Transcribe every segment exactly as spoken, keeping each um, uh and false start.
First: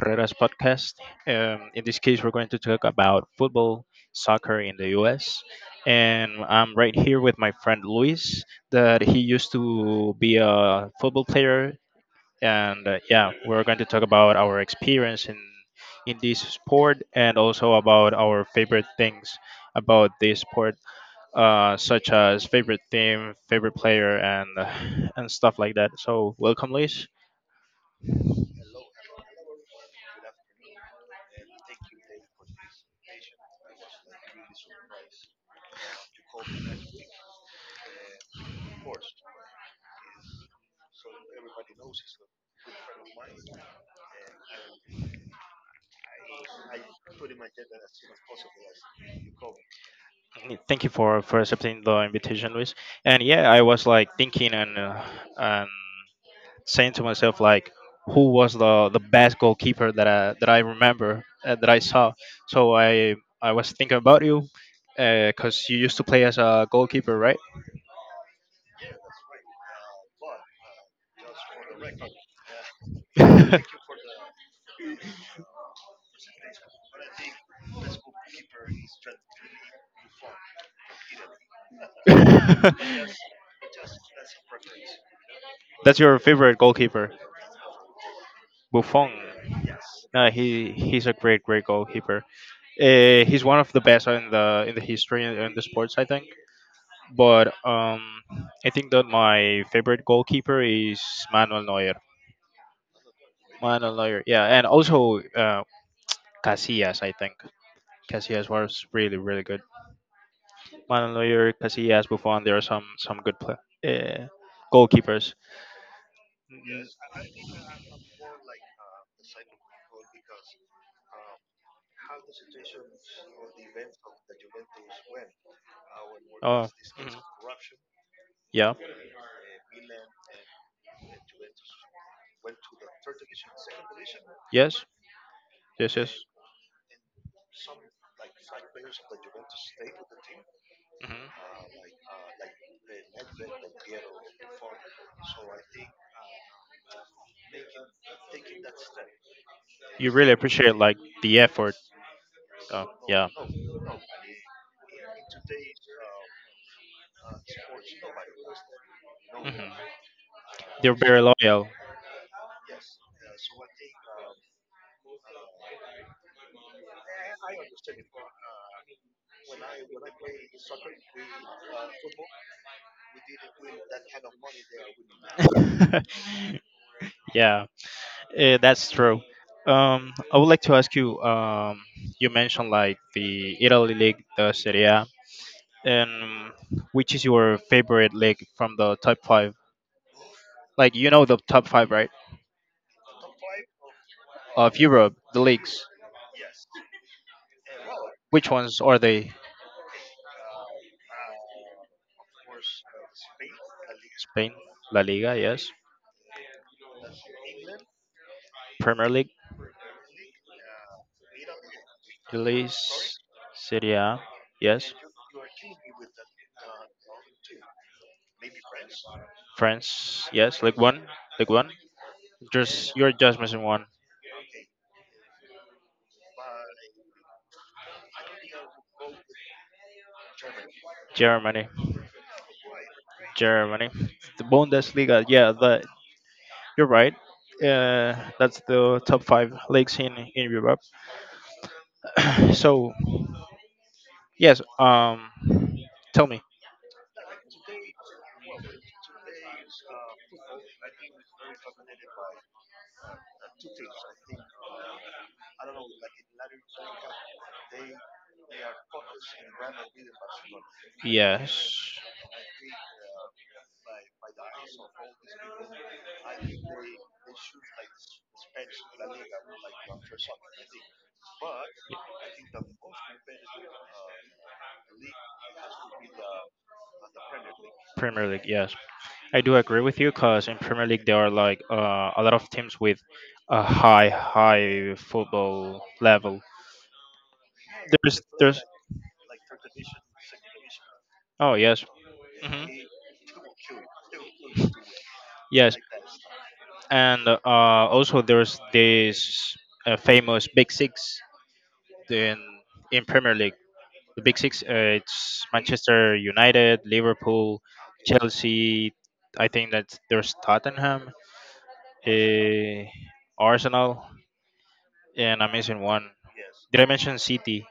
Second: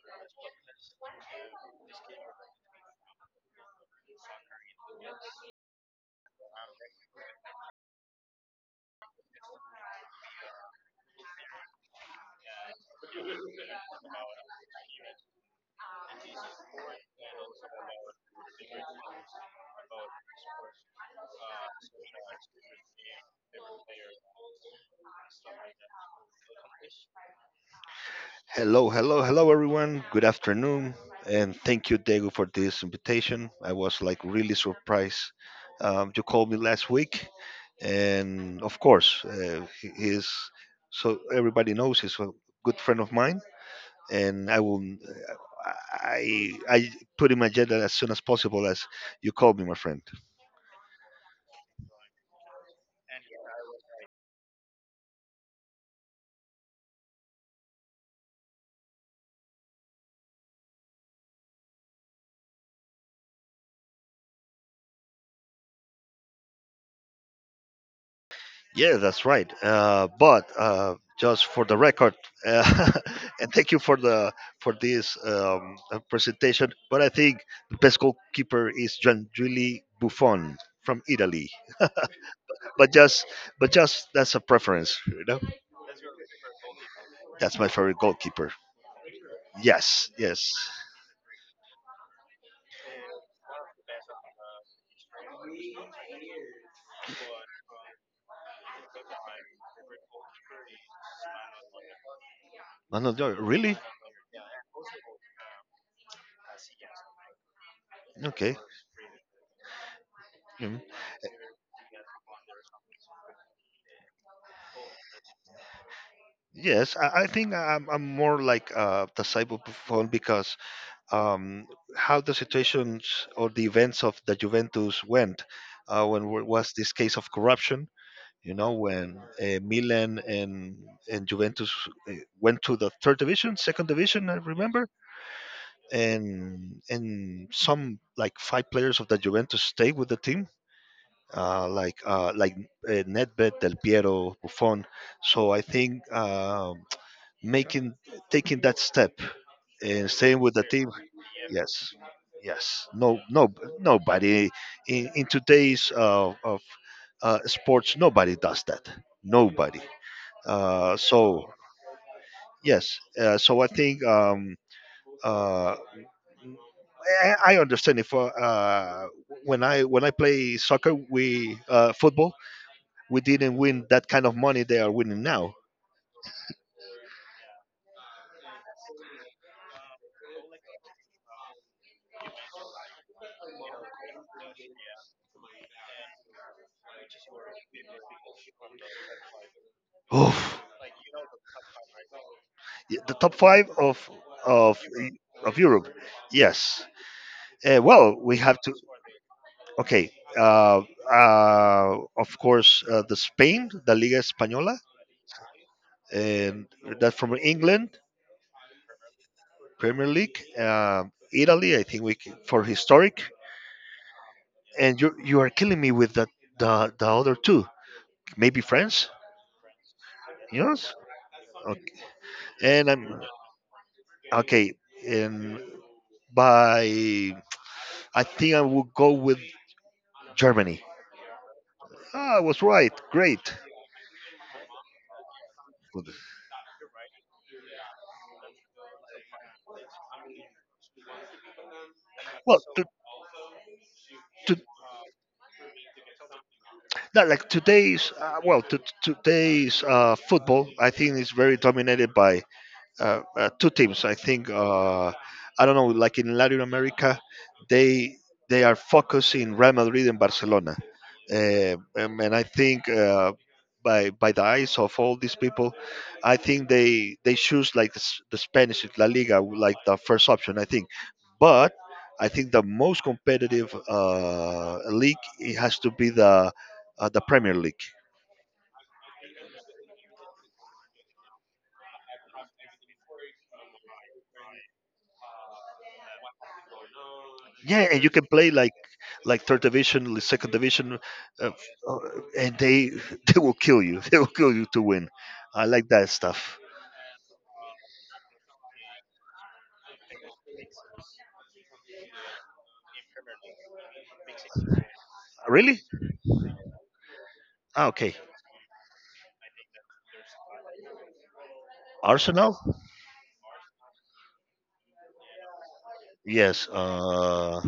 Ferreras podcast. Um, in this case, we're going to talk about football, soccer in the U S. And I'm right here with my friend Luis, that he used to be a football player. And uh, yeah, we're going to talk about our experience in, in this sport and also about our favorite things about this sport, uh, such as favorite team, favorite player, and, uh, and stuff like that. So, welcome, Luis. Hello, hello, hello, everyone. Good afternoon, and thank you, Diego, for this invitation. I was like really surprised. Um, you called me last week, and of course, uh, he he is so everybody knows he's a good friend of mine, and I will. Uh, I I put in my agenda as soon as possible as you called me, my friend. Mm, Thank you for, for accepting the invitation, Luis. And yeah, I was like thinking and uh, and saying to myself like, who was the, the best goalkeeper that I, that I remember uh, that I saw. So I I was thinking about you, because you used to play as a goalkeeper, right? Yeah, that's right. Uh, but uh, just for the record, uh, and thank you for the for this um, uh, presentation. But I think the best goalkeeper is Gianluigi Buffon from Italy. But just, but just that's a preference, you know. That's your favorite goalkeeper, That's my favorite goalkeeper. Buffon. Yes, No, yes. he he's a great great goalkeeper. Uh, he's one of the best in the in the history in the sports, I think. But um, I think that my favorite goalkeeper is Manuel Neuer. No, no, no, really? Manuel Neuer, yeah, and also uh, Casillas. I think Casillas Okay. was really really good. Mm. Manuel Neuer, Casillas, Buffon. There are some some good play, uh, goalkeepers. Mm, Yes, I, I think I'm, I'm more like uh, the cyber Buffon because um, how the situations or the events of the Juventus went uh, when w- oh, was this case mhm. of corruption. You know, Yeah, when uh, Milan and and Juventus uh, went to the third division, second division, I yes, remember, yes, yes. and and some like five players of the Juventus stayed with the team, Hmm. uh, like uh, like uh, Nedved, Del Piero, Buffon. So I think um making taking that step and You really staying with the appreciate team. like the effort. Yes. Yes. Oh, No. yeah. No. Nobody in, in today's uh, of uh, sports. Nobody does that. Hmm. Nobody. They're Uh, very so loyal. yes. Uh, so I think um, uh, I, I understand if uh, uh, when I when I play soccer, we uh, football, we didn't win that kind of money they are winning now. Yeah, eh, that's true. Um, I would like to ask you. Um, you mentioned like the Italy league, the Serie A, and which is your favorite league from the top five? Oof. Like you know the top five, right? Yeah, The top five of Of of Europe, the of leagues. Europe. Yes. Uh, well, we Which have to. ones are they? Okay. Uh, uh, of course, uh, the Spain, the Liga Spain, Española, La Liga, yes. and that from England, Premier League, Premier League, um, Italy. I think we c- for Italy, historic. Serie A, yes. And you you are killing me with the the, the other two. Maybe France. France, yes. League Yours. One, League One. Okay. And Just you're I'm just missing one. okay. And by I think I will go with Germany. Germany. Ah, I was right. Great. Germany, the Bundesliga. Yeah, that you're right. Uh, that's the top five leagues in in Europe. Well, to, So to yes, um, tell me. no, like today's uh, well, to, today's uh, football, I think is very dominated by uh, uh, two teams. I think uh, I don't know, like in Latin America, they they are focusing Real Madrid and Barcelona, uh, Yes, um, and I think uh, by by the eyes of all these people, I think they they choose like the, S- the Spanish La Liga like the first option. I think, but I think the most competitive uh, league it has to be the uh, the Premier League. Premier League. Yes, I do agree with you because in Premier League there are like uh, a lot of teams with a high high football level. Yeah, and you There's can play there's like like third division, like second division, uh, oh yes. uh, and Hmm. they they will kill you. They will kill you to win. I Yes. like that stuff. and uh, also there's this uh, famous Big Six in in Premier League. The Big Six, uh, it's Really? Manchester United, Liverpool, Ah, okay. Chelsea. I think that there's Tottenham, Arsenal? uh, Arsenal, and I'm missing one. Yes. Did I mention Uh, City?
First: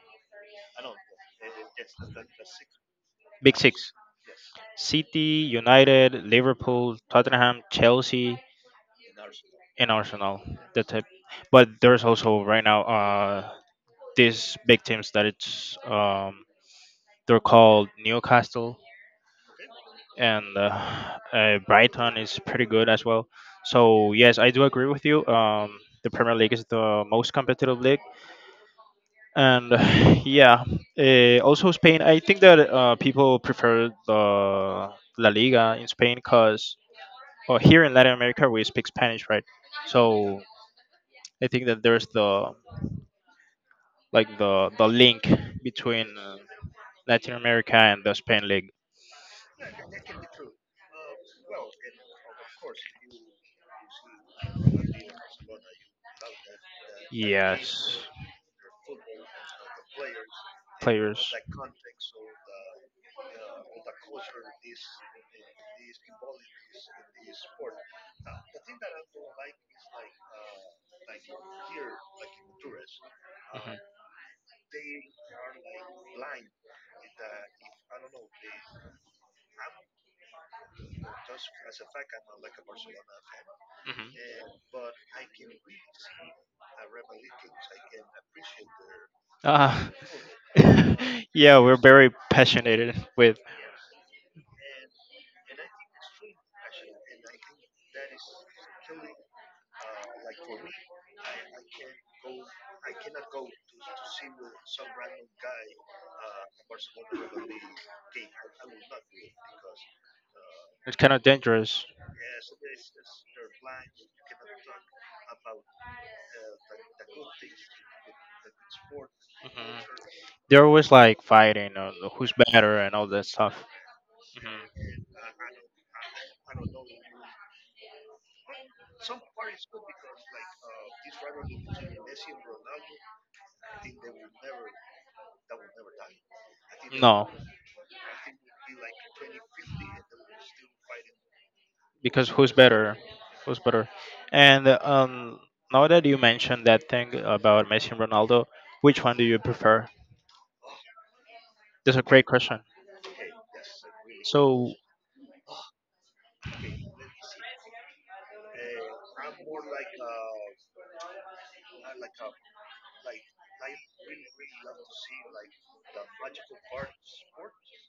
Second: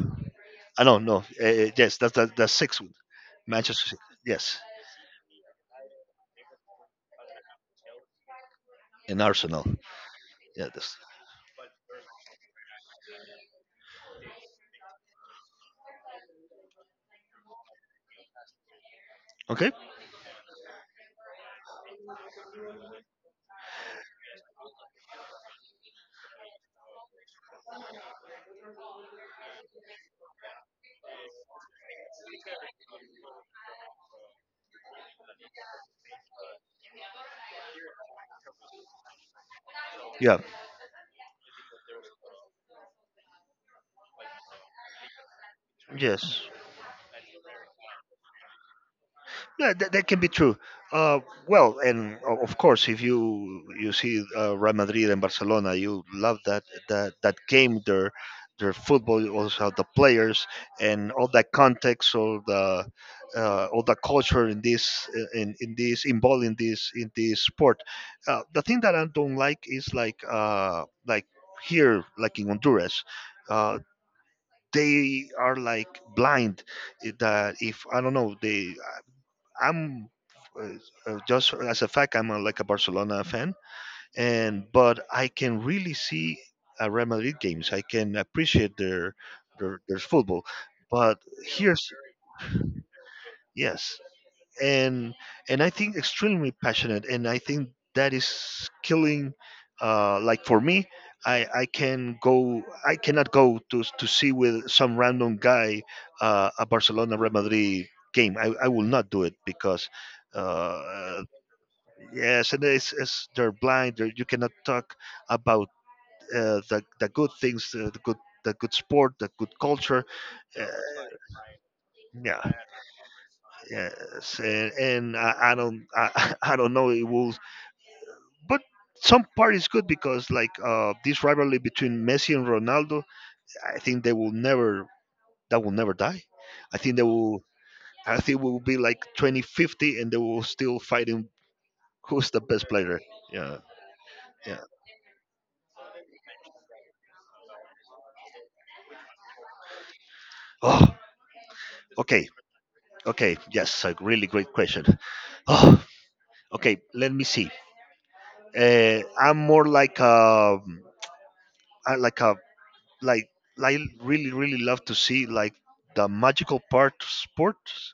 I don't know. Uh, yes, that's that, that's six. Big Six: Manchester. Yes, City, United, Liverpool, Tottenham, Chelsea, and Arsenal. and Arsenal. Yeah. That That's, type. But there's also right now uh, these big teams that it's um, they're called Newcastle Okay. and uh, uh, Brighton is pretty good as well. So yes, I do agree with you. Um, the Premier League is the most competitive league, and yeah, uh, also Spain. I think that uh, people prefer the La Liga in Spain because uh, here in Latin America we speak Spanish, right? Yeah. So I think that there's the like the the link between uh, Yes. Latin America and the Spain league. Yeah, that, that can be true. Uh, well, and o- of course, if you you see uh, Real Madrid and Barcelona, you love that that that game. Yes, Their their football, also the players and all players. that context, all the uh, all the culture in this uh, in in this involved in this in this sport. Uh, the thing that I don't like is like uh, like here, like in Honduras. Uh, they are like blind eh, that if I don't know they I'm uh, uh, just as a fact, I'm uh, like a Barcelona fan, Hmm. and but I can really see uh, Real Madrid games. I can appreciate their their, Uh, their football. But yeah, we're here's very passionate with. yes, and and I think extremely passionate, and I think that is killing. Uh, like for me, I, I can go. I cannot go to to see with some random guy uh, a Barcelona Real Madrid game. I, I will not do it because It's kind uh, of dangerous. yes, and it's, it's they're blind. They're, you cannot talk about uh, the the good things, uh, the good the good sport, the good culture. Uh, They're always like fighting on who's yeah, better and all that stuff. yes, and, and I, I don't I, I don't know it will, but some part is good because like uh, this rivalry between Messi and Ronaldo, I think they will never that will never die. I think they No, will. I think we will be like twenty fifty and they will still fighting who's because the who's best player. better? Yeah, Who's better? yeah. And um, now that you mentioned that thing about Messi and Ronaldo, which one do you prefer? Oh, That's a okay. great question. Okay, yes, a really So great question. Oh, okay, let me see. Uh, I'm more like a, I like a, like, I really, really love to see like the magical part of sports.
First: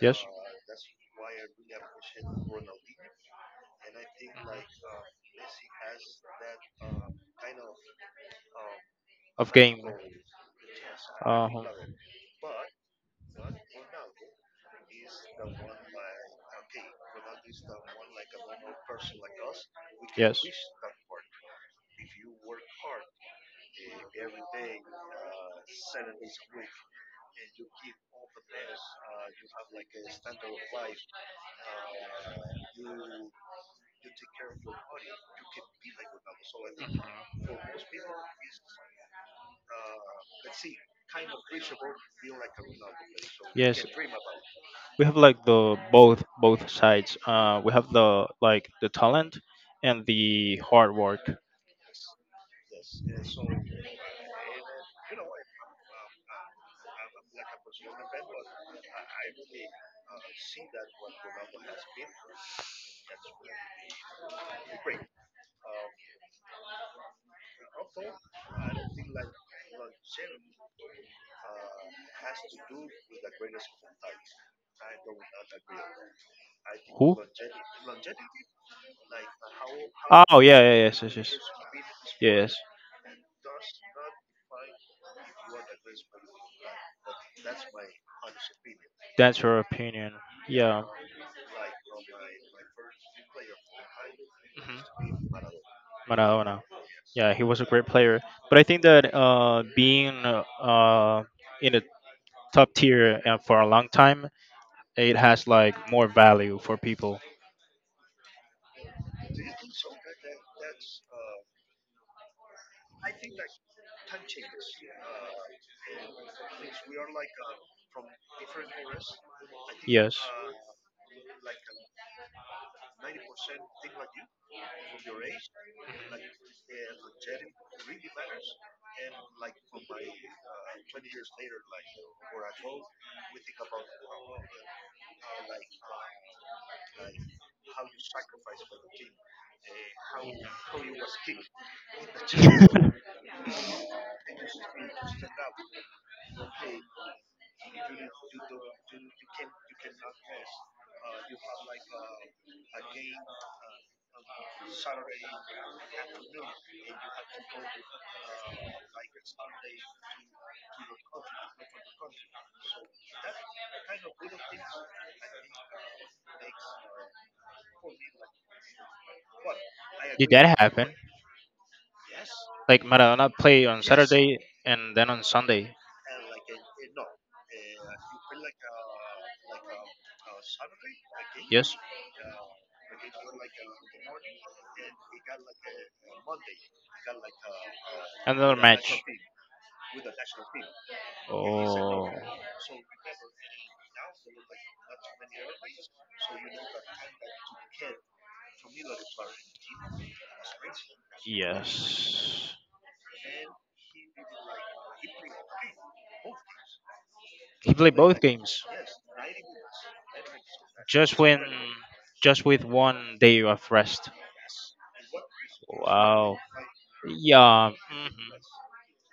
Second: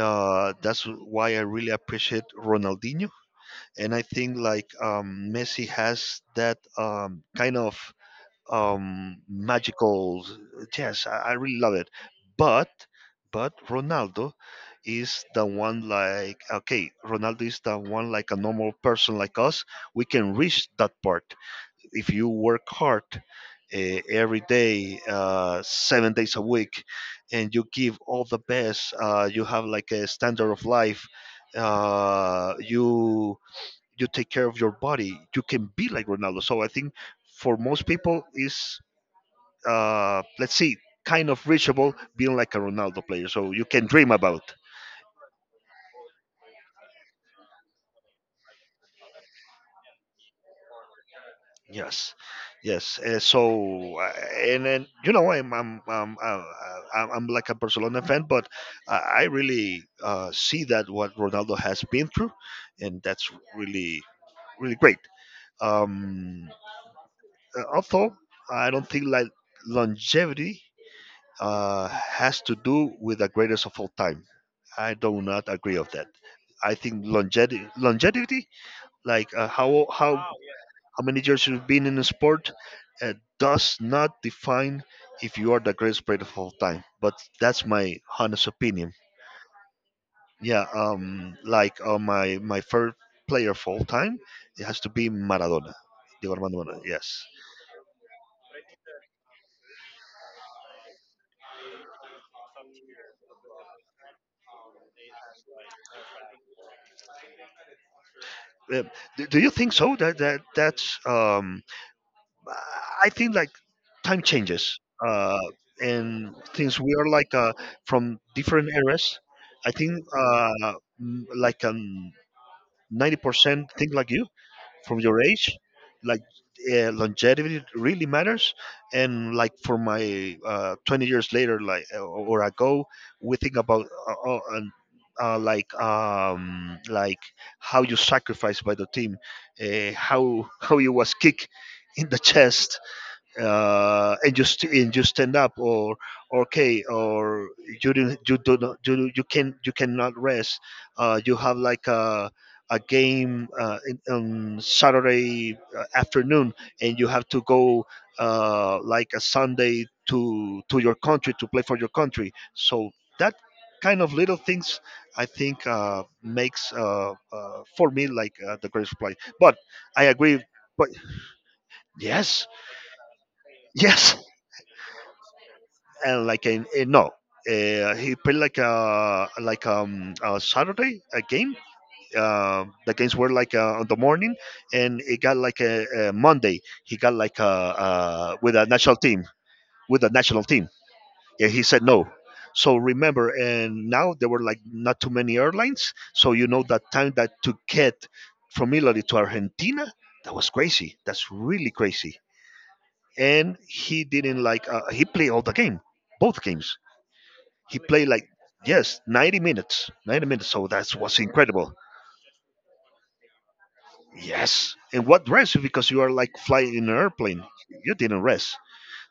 yes, That's why I really appreciate Ronaldinho, and I think like um, Messi has that um, kind of um, of game. magical. Yes, I, I really Um, love it. But but Ronaldo is the one like okay, Ronaldo is the one like a normal person like us. We can yes. reach that part if you work hard uh, every day, uh, seven days a week, and you give all the best. Uh, you have like a standard of life. Uh, you you take care of your body. You can be like Ronaldo. So I think for most people is uh, let's see, kind of reachable, being like a Ronaldo player. So you Yes, can dream about. we have like the both both sides. Uh, we have the like the talent and the hard work. Yes, yes. Uh, so uh, and then you know I'm I'm I'm, uh, I'm I'm like a Barcelona fan, but I I really uh, see that what Ronaldo has been through, and that's really really great. Um, uh, Although I don't think like longevity uh, has to do with the greatest of all time. I do not agree of that. I think Who? longevity, longevity, like uh, how how Oh yeah, yeah, how yes, yes, many yes, years you've been in a sport, yes. uh, does not define if you are the greatest player of all time. But that's my honest opinion. That's your opinion. Yeah, Yeah. um, like uh, my my favorite player of all time, it Mhm. has to be Maradona, Diego Maradona. Armando Maradona. Yes. Yeah, he was a great player. But I think that uh, being uh, in the top tier and for a long time it has like more value for people. Uh, do, do you think so? That that that's um I think like time changes uh, and since we are like uh, from different eras. I think Yes. uh, m- like um, ninety percent think like you from your age. Like uh, longevity really matters. And like for my uh, twenty years later, like uh, or ago, we think about uh, uh, and, uh, like um, like how you sacrificed by the team, uh, how how you was kicked in the chest uh, and just and just stand up or or okay or you didn't you do not you, you can you cannot rest, uh, you have like a a game uh, in- on Saturday uh, afternoon, and you have to go uh, like a Sunday to to your country to play for your country, so that kind of little things I think uh, makes uh, uh, for me like uh, the greatest play, but I Did agree that but happen? yes Like Maradona played on yes Saturday and then on Sunday. and like in, in- no, uh, he played like a like um a Saturday a game. Yes. Uh, the games were like uh, on the morning, and it got like a, a Monday. He got like a, uh Another with a national match. team with a national team. And he said no. Oh, So remember, and now there were like not too many airlines. So you know that time that to get from Italy to Argentina, that was crazy. That's really crazy. yes. And he didn't like uh, he played all the game, both games He he played played both like games. yes, ninety minutes, ninety minutes. So that's Just was when, incredible. just with one day of rest. Yes, and what rest? Because you are Wow. like flying in an airplane. Yeah. You Mhm. didn't rest.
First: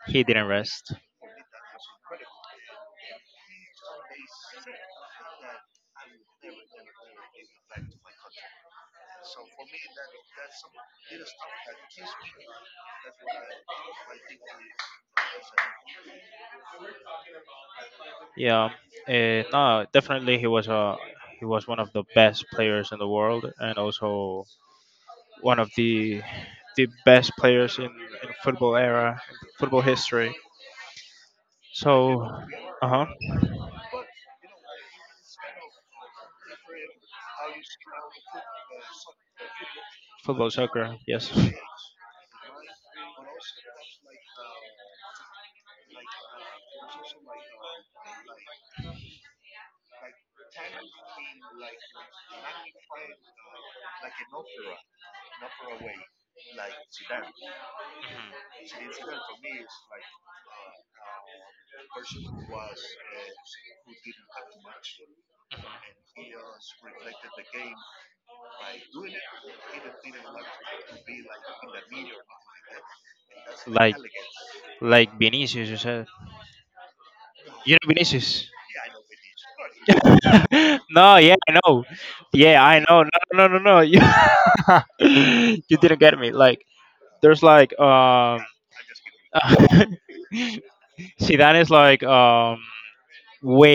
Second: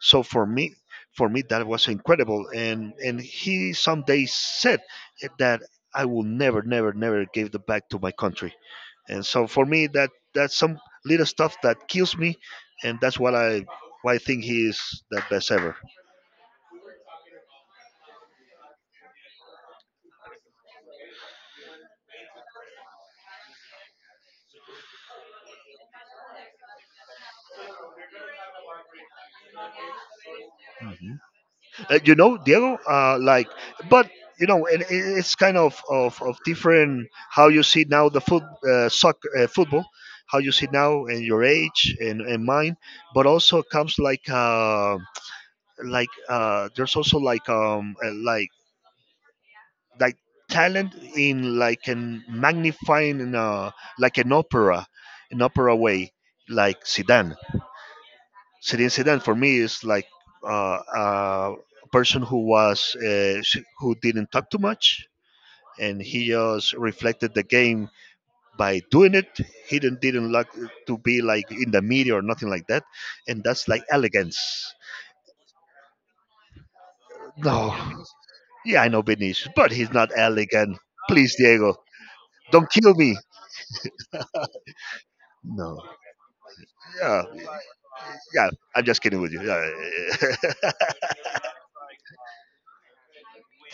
So He for didn't me, rest. for me that was incredible. And and he someday said that I will never, never, never give the back to my country. And so for me, that that's some little stuff that kills me, and that's what I why I think he is the best ever. Yeah. Uh, no, definitely he was a he was one of the best players in the world and also one of the the best players in, in football era, football history. Mhm. Uh, you So, know, Diego, uh huh, uh, like, but you know, and it- it's kind of, of, of different how you see now the foot uh, soccer uh, football, how football, you see soccer, now and yes. your age and, and mine, but also comes like uh, like uh, there's also like um uh, like like talent in like an magnifying in a, like an opera, an opera way, like Zidane Celine Sedan for me is like uh, a person who was uh, sh- who didn't talk too much, and he just reflected the game by doing it. He didn't didn't like to be like in the media or nothing like that, and that's like Like, elegance. like Vinicius, you said. You No, know Vinicius? yeah, I know Vinicius, but he's not elegant. no, yeah, Please, I Diego, know. Yeah, don't I kill know. No, me. no, no, no, no. You, you No, didn't get me. Like, yeah, there's like, um, yeah, I'm just kidding with you. Yeah. Zidane is like, um,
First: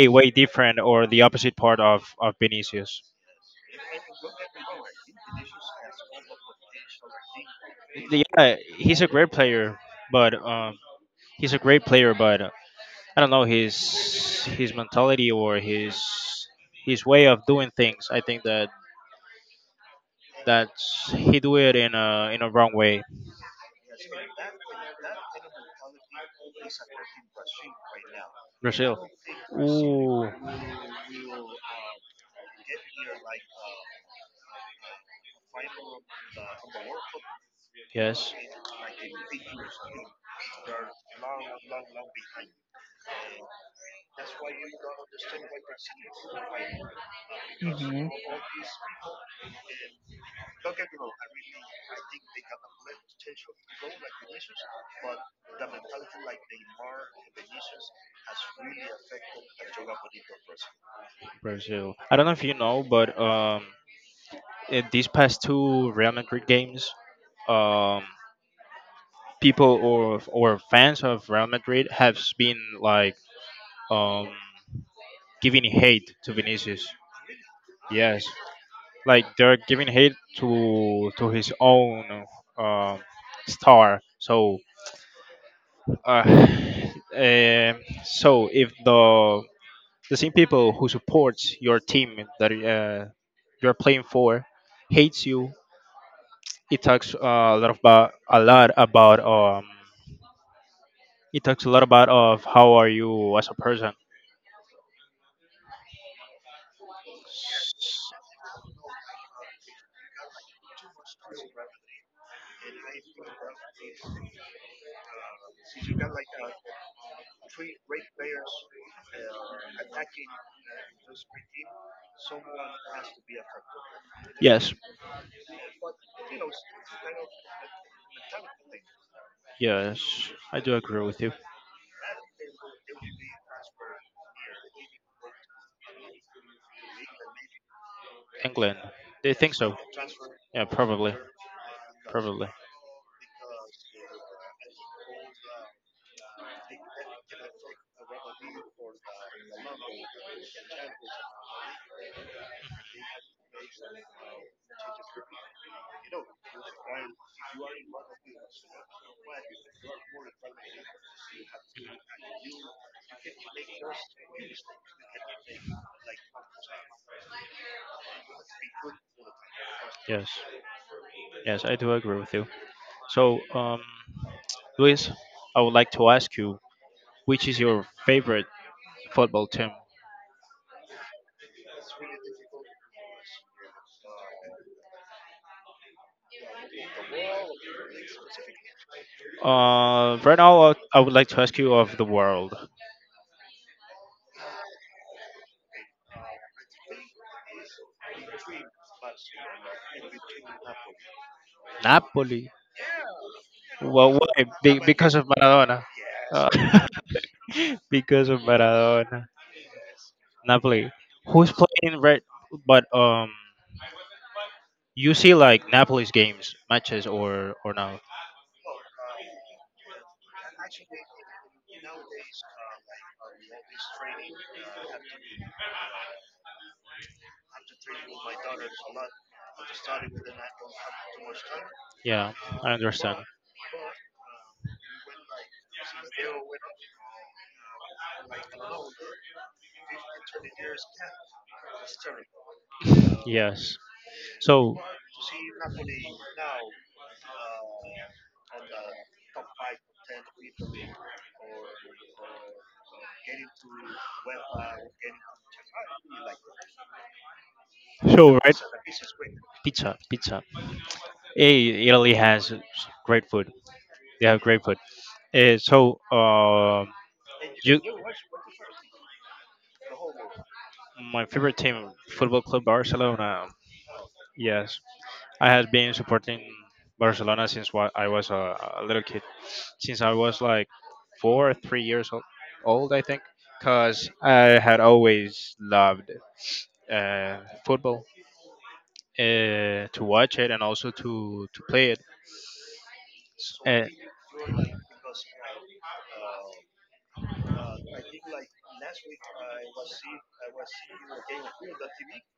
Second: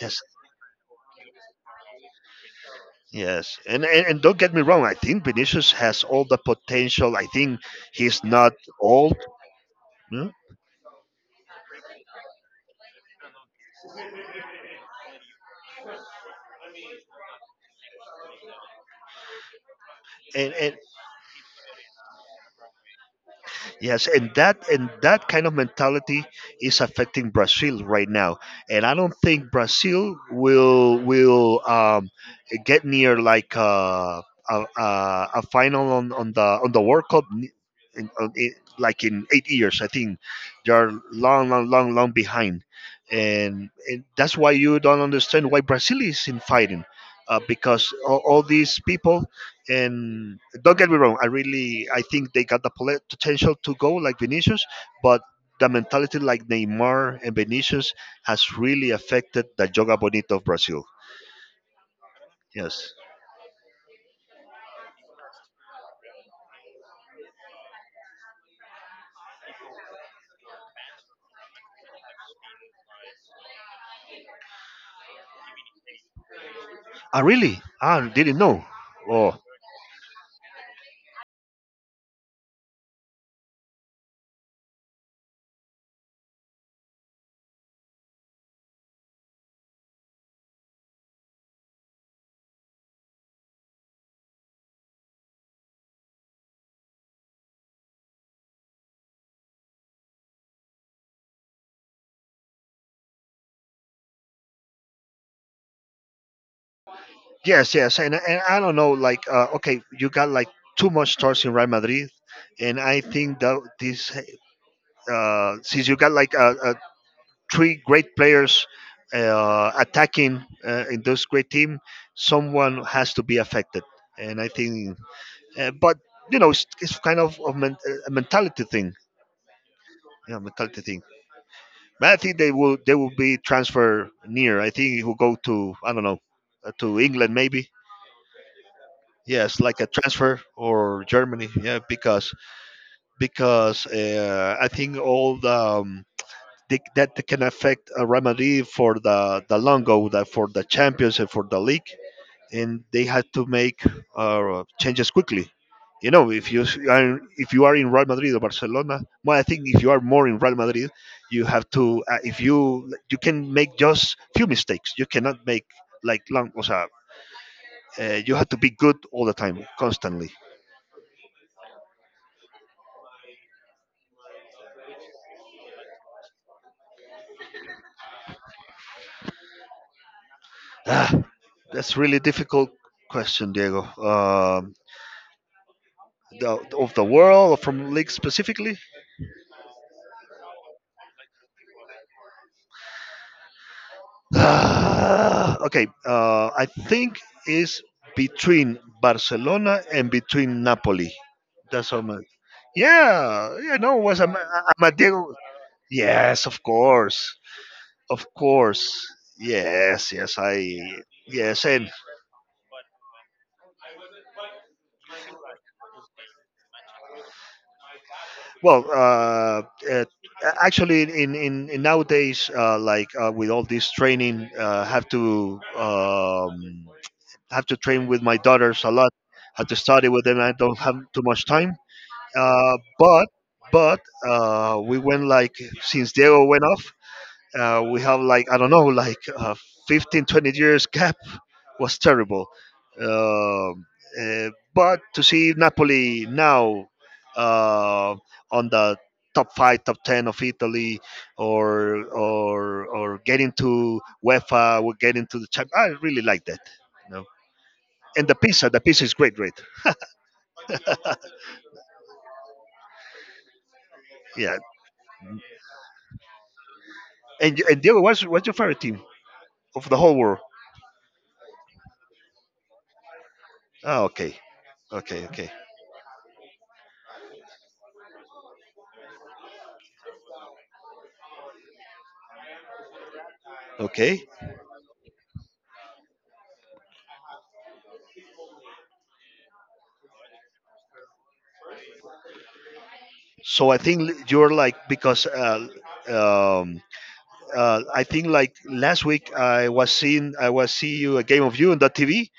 yes, way different or the opposite part of, of Vinicius. Yes, and, and and don't get me wrong. I think Vinicius has all the potential. I think he's not Yeah, he's a old, great player, you know? but, um, he's a great player, but I don't know his his mentality or his his way of doing things. I think that And, and that's he do it in a in a wrong way. Yes, and that and that kind of mentality is affecting Brazil right now, and I Brazil. don't think Brazil Ooh, will will um, get near like uh, a, a a final on, on the on the World Cup n- in, on, yes, I like in eight years. I think they are long, long, long, long behind, and, and that's why you don't understand why Brazil is in fighting, uh, because all, all these people and don't get me wrong, I really I think they got the pole- potential to go like Vinicius, but the mentality like Neymar and Vinicius has really affected the Joga Bonito of Brazil. Brazil. I don't know if you know, Yes. but um, in these past two Real Madrid games, um, people or or fans of Real Madrid have been like um giving hate to Vinicius. Ah, really? I Yes, didn't know. like Oh, they're giving hate to to his own um, star. So, uh, um so if the the same people who supports your team that uh, you're playing for hates you, it talks uh, a lot about a lot about um, it talks a lot about of how are you as a person. yes, yes. And, and I don't know, like, uh, okay, you got like too much stars in Real Madrid. And I think that this, uh, since you got like a, three great players uh, attacking uh, in this great team, someone has to be affected. And I Yes, think, uh, but you know, it's, it's kind of a, men- a mentality thing. yes, Yeah, I do mentality thing. agree with you. But I think they will they will be transfer near. I think he will go to I don't know uh, to England maybe. England, they think Yes, so. like a transfer Yeah, or probably, Germany. Yeah, because probably. because uh, I think all the um, they, that can affect uh, Real Madrid for the the longo the, for the champions and for the league and they had to make uh, changes quickly. You know, if you are if you are in Real Madrid or Barcelona, well, I think if you are more in Real Madrid you have to uh, if you you can make just few mistakes, you cannot make like long o sea, uh, you have to be good all the time constantly. Yes. Yes, I do agree with you. So, um, Luis, I would like to ask you, which is your favorite football team? Ah, that's really difficult question, Diego. um, the, of the world or from league specifically? Uh, right now, I I would like to ask you of the world. Ah, okay, uh, I think it's between Barcelona and between Napoli. That's how much. Napoli. Yeah, you know, Well, was Am- why? Be- because of Amadeo. Maradona. Yes, Uh, of course, of because of course. Maradona. Yes, yes, I. Napoli. Who's Yes, and playing right? But um, you see like Napoli's games, matches, or or no? well, uh, uh, actually, in in, in nowadays, uh, like uh, with all this training, uh, have to um, have to train with my daughters a lot. Have to study with them. I don't have too much time. Yeah, I Uh, understand. but but uh, we went like since Diego went off, uh, we have like I don't know like uh, fifteen, twenty years gap, was terrible. Yes. Um uh, So, but to see Napoli now uh, on the top five, top ten of Italy, or or or getting to UEFA, or getting to the champ, I really like that. And the so right. pizza, the pizza is great, right? Pizza, pizza. Eh, Italy has great food. They have Yeah. great food. Eh, so, uh, And and you, Diego, what's what's your favorite team of the whole world? my favorite team, Football Club Barcelona. Oh, okay, Yes, okay, okay, I have been supporting Barcelona since wa- I was a, a little kid, since I was like four, three years old, old I think, because okay. I had always loved uh, football, uh, to watch it and also to to play it. S- So I Uh, think you're like because uh, um, uh, I think like last week I was seeing I was see you a game of you on the T V,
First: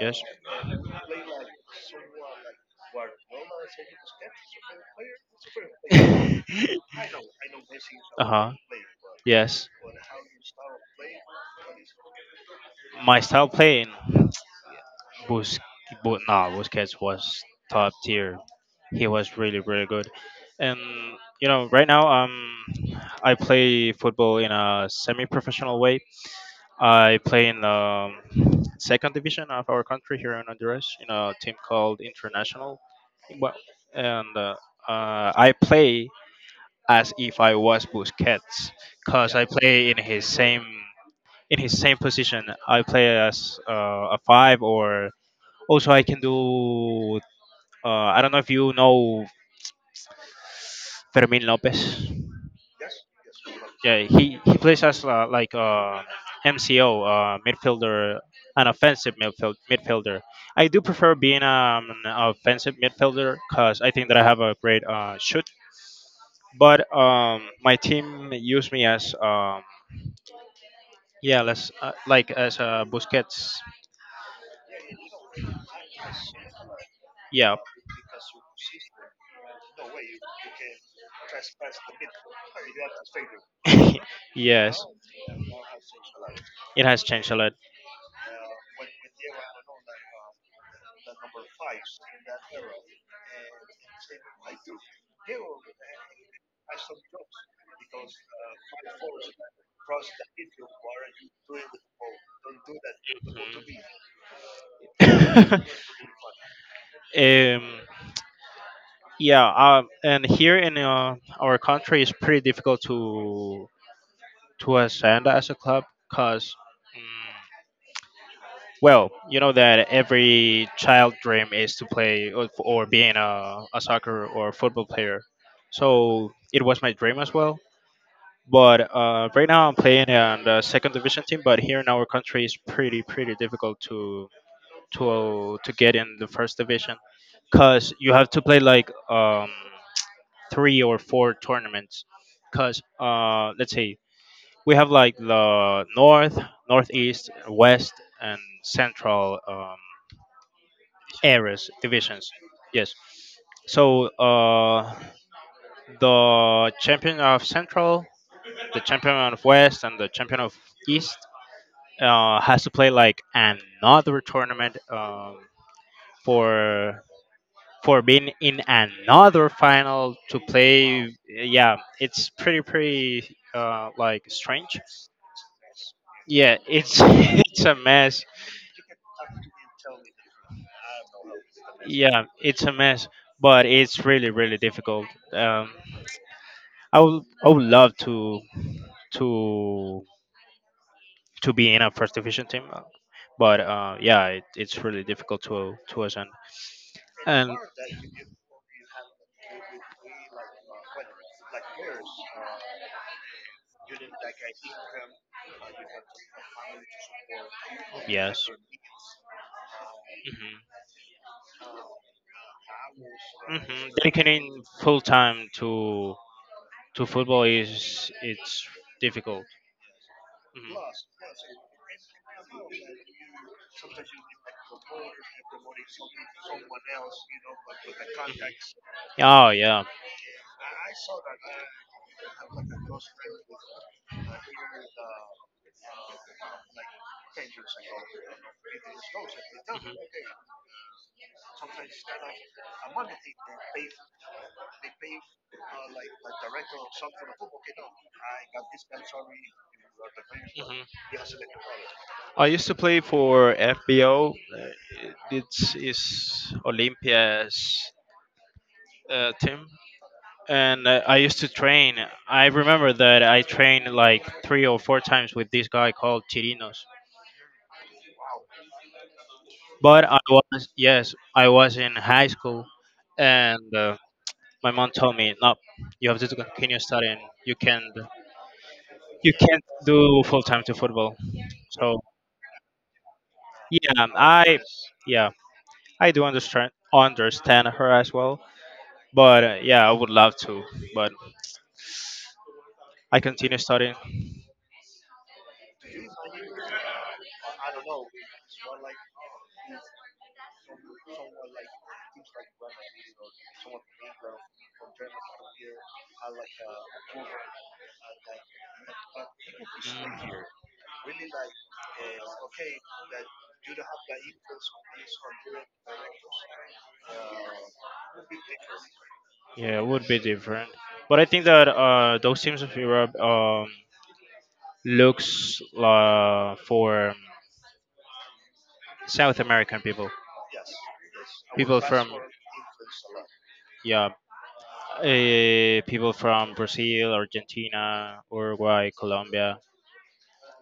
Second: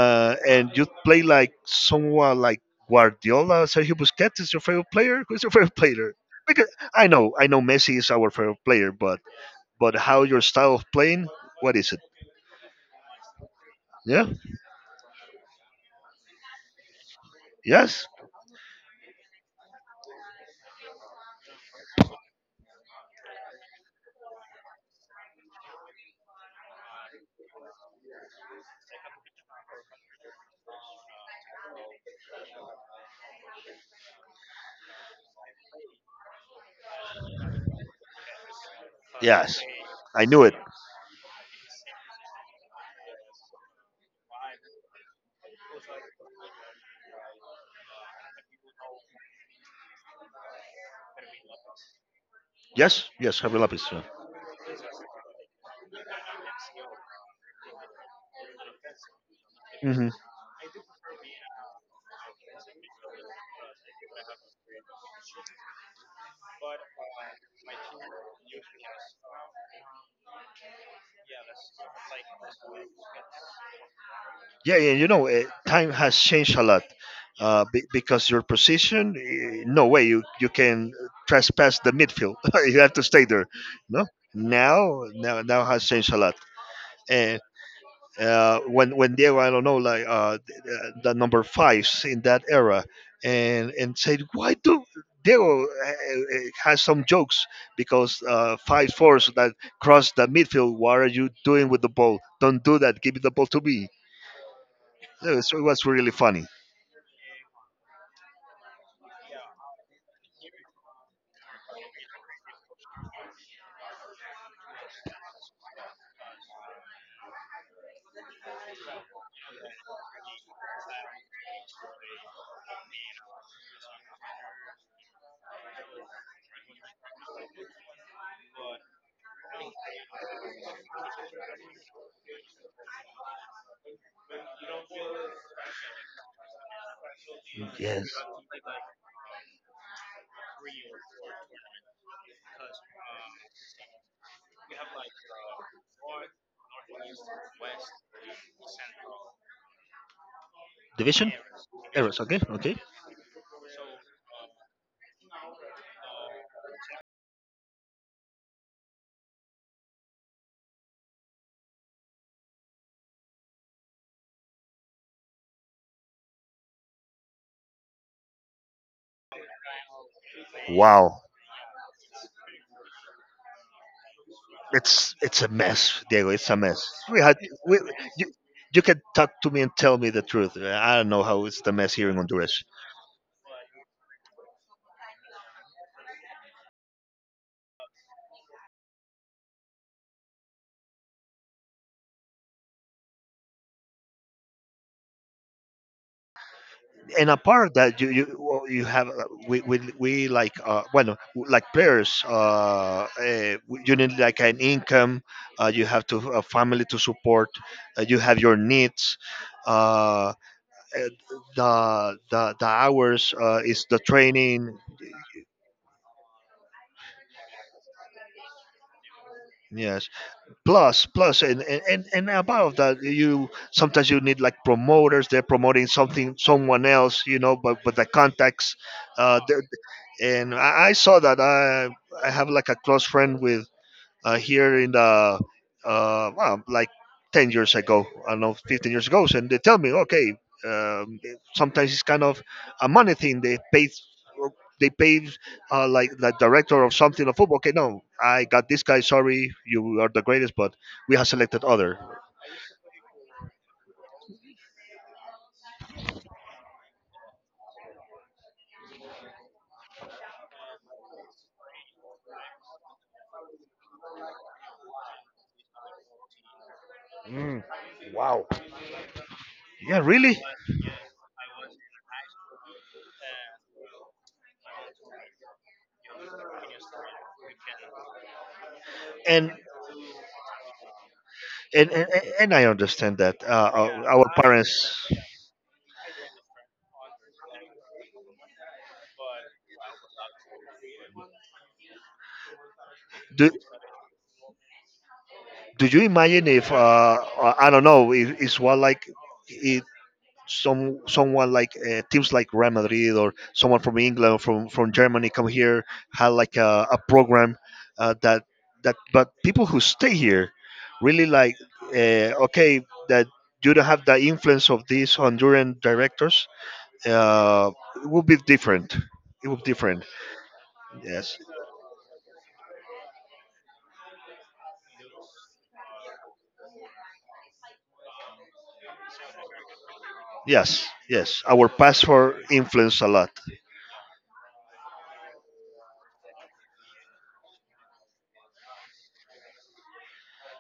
Yes. and you play like someone like Guardiola, Sergio Busquets is your favorite player. Who's your favorite player? Because I know I know Messi is uh our huh. favorite player, but Yes. but how your style of playing? What is it? My style playing, Yeah. Bus, but nah, Busquets was top Yes, tier. He was really really good, and you know right now um I play football in a semi-professional way. I play in the second division of our country here in Honduras in a team called International. Well, and uh, uh, I play as if I was Busquets, cause I yes, play in his I knew it. same in his same position. I play as uh, a five, or also I can do. Uh, I don't know if you know Fermin Lopez. Yes, yes, Javier Lapis. Yeah, Yeah, he he plays as uh, like uh, M C O uh, midfielder, an offensive midfield hmm. midfielder. I do prefer being um, an offensive midfielder because I think that I have a great uh, shoot. But um, my team used me as um, yeah, let's uh, like as uh, Busquets. Yeah, yeah, you know, eh, time has changed a lot. Yeah. Uh, be- because your position, eh, no way you, you can trespass the midfield. you have to stay there. No, yes, now, now, now has changed a lot. it has changed a lot. uh, when when Diego, I don't know, like uh, th- uh, the number fives in that era, and and said, why do Diego uh, uh, uh, has some jokes because uh, five fours that cross the midfield. What are you doing with the ball? Don't do that. Give the ball to me. So it's- it Mhm. was really funny. um, yeah, um, and here in uh, our country, it's pretty difficult to to ascend as a club because, well, you know that every child dream is to play or, or being a, a soccer or football player. So it was my dream as well. But uh, right now I'm playing on the second division team. But here in our country, it's pretty pretty difficult to to to get in the first division because Yes. you have to play like um, three or four tournaments. Because uh, let's say we have like the north, northeast, west, and central um, Division? areas divisions. Yes. So uh, the champion of central, the champion of west, and the champion of east uh, has to play like another tournament um, for for being in another final to play. Wow. Yeah, it's pretty pretty uh, like strange. It's it's a mess, Diego. It's Yeah, a mess. it's We had it's a we, mess. you, you can talk to me and tell me the truth. I don't know how it's the mess here in Yeah, it's Honduras. a mess, but it's really really difficult. Um, I would I would love to to to be in a first division team, uh, but uh, yeah, it, it's really difficult to to ascend. And And apart that you you well, you have uh, we we, we like uh well, like players, uh, uh you need like an income, uh, you have to a family to support, uh, you have yes. your needs, uh uh, the the, the hours, Hmm uh, is hmm. the Dedicating training. full time to to football is it's difficult. Yes, Hmm. plus plus and and and and above that you sometimes you need like promoters, they're promoting something someone else, you know, but but the contacts uh Oh they're- yeah. and I, I saw that i i have like a close friend with uh, here in the uh, well, like ten years ago, I don't know, fifteen years ago, and they tell me, okay, um, it- sometimes it's kind of a money thing. They pay, they pay uh, like the director of something of football. Okay, no, I got this guy. Sorry, you are the greatest, but Hmm. we have selected other. I used to play for F B O. uh, It's is Olympia's uh, team, and uh, I used to train. I remember that I trained like three or four times with this guy called Chirinos. Mm, wow. Yeah, But I really, was yes, I was in high school, and uh, my mom told me, no, you have to continue studying. You can't you and can't do full time to football. and So and, and I understand that uh, yeah, uh, um, our I parents. yeah I do understand understand her as well. But uh, yeah, I would love to, but I Do, continue studying. do you imagine if uh, uh, I don't know? Is, it's what like? It. Some someone like uh, teams like Real Madrid or someone from England or from from Germany come here had like a, a program uh, that that, but people who stay here really like uh, okay that you don't have the influence of these Honduran directors, uh, it would be different, it would be Yeah, it would different. be different. But I Yes, think that uh, those teams of Europe um, looks uh, for South American people, yes, yes, our people from passport influenced a lot. yeah uh, people from Brazil, Argentina, Uruguay, Colombia.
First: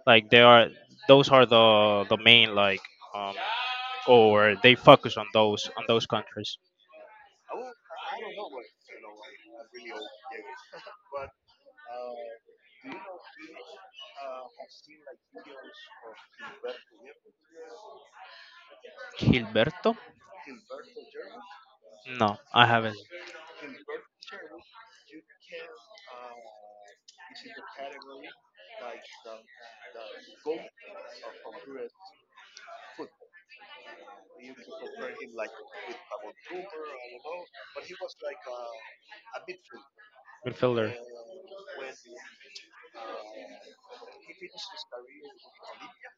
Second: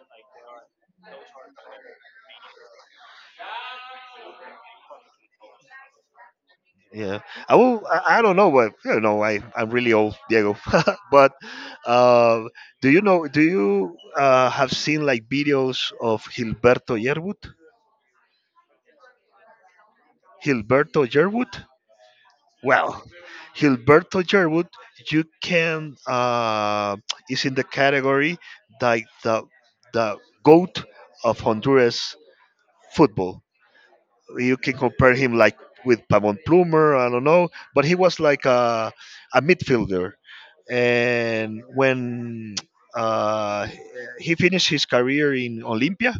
Like they are, those are the the main like, um, or they focus on those on those countries. Yeah, I will. I, I don't know, but you know, I I'm really old, Diego. but uh, do you know? Do you uh, have seen like videos of Gilberto Yerwood? Gilberto? Gilberto Yerwood? No, I haven't. Well, Gilberto Yerwood, you can uh, is in the category like the the goat of Honduras football. You can compare him like with Pamon Plumer. I don't know, but he was like a a midfielder, Midfielder. and when uh, he finished his career in Olympia,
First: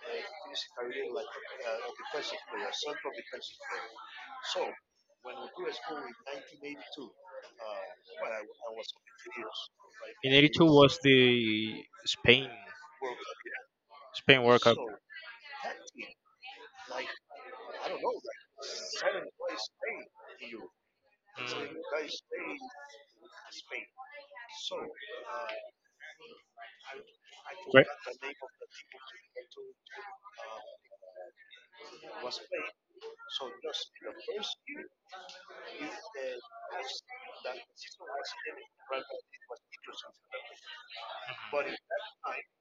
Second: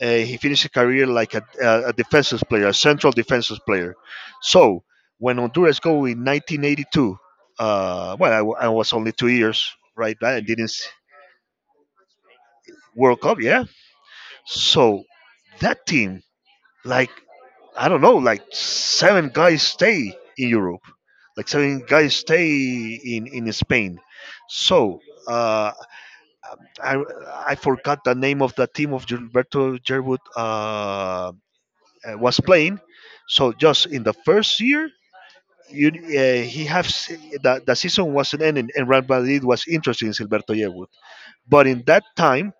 uh, he finished his career like a, a a defensive player, a central defensive player. So when Honduras go in nineteen eighty-two, uh, well, I, w- I was only two years, right? In I didn't 'eighty-two s- was the Spain World Cup, yeah. Spain World Cup. So that team, like I don't know, like seven guys stay in Europe, like Mm, seven guys stay in in Spain. So. Uh, I, I great forgot the name of the team of Gilberto Gerwood uh, uh, was playing. So just in the first year, you, uh, he has the, the season wasn't ending, and Real Madrid was interested in Gilberto Gerwood. But in that time,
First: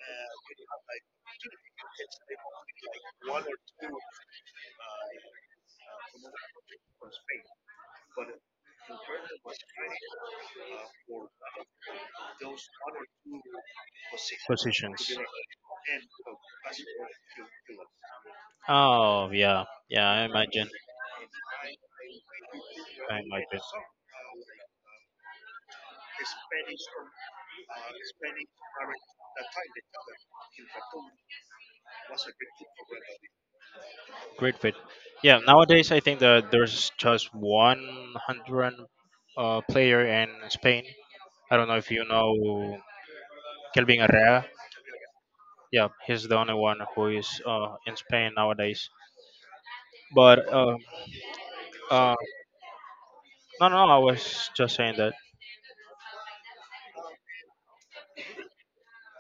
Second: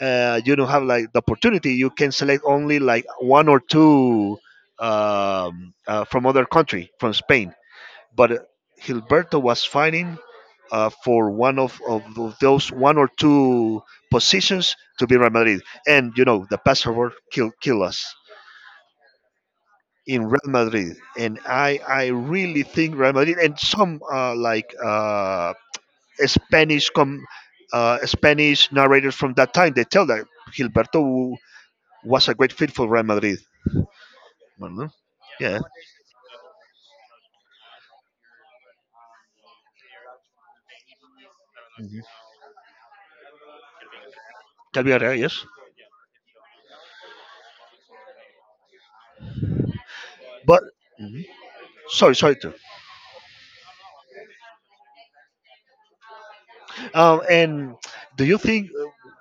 uh, you don't have like the opportunity. You can select only like one or two um, uh, from other country, from Spain, but uh, Gilberto was fighting uh, for one of, of th- those one or two positions to positions. be Real Madrid. And you know, the passport kill kill us Oh yeah, yeah. I in Real imagine. Madrid. And I I really think Real I Madrid and imagine. some uh, like uh, Spanish com uh, Spanish narrators from that time they tell that Gilberto was a great fit for Real Madrid. Great fit. Mhm. Yeah, Yeah. nowadays I think that there's just one hundred uh, player in Spain. I don't know if Mhm. you know Kelvin Herrera. Can be right, yes. Yeah, he's the only one who is uh, in Spain nowadays. But But um, mhm. Sorry, uh, sorry. Too. no, no, I was just saying that. Um, and do you think?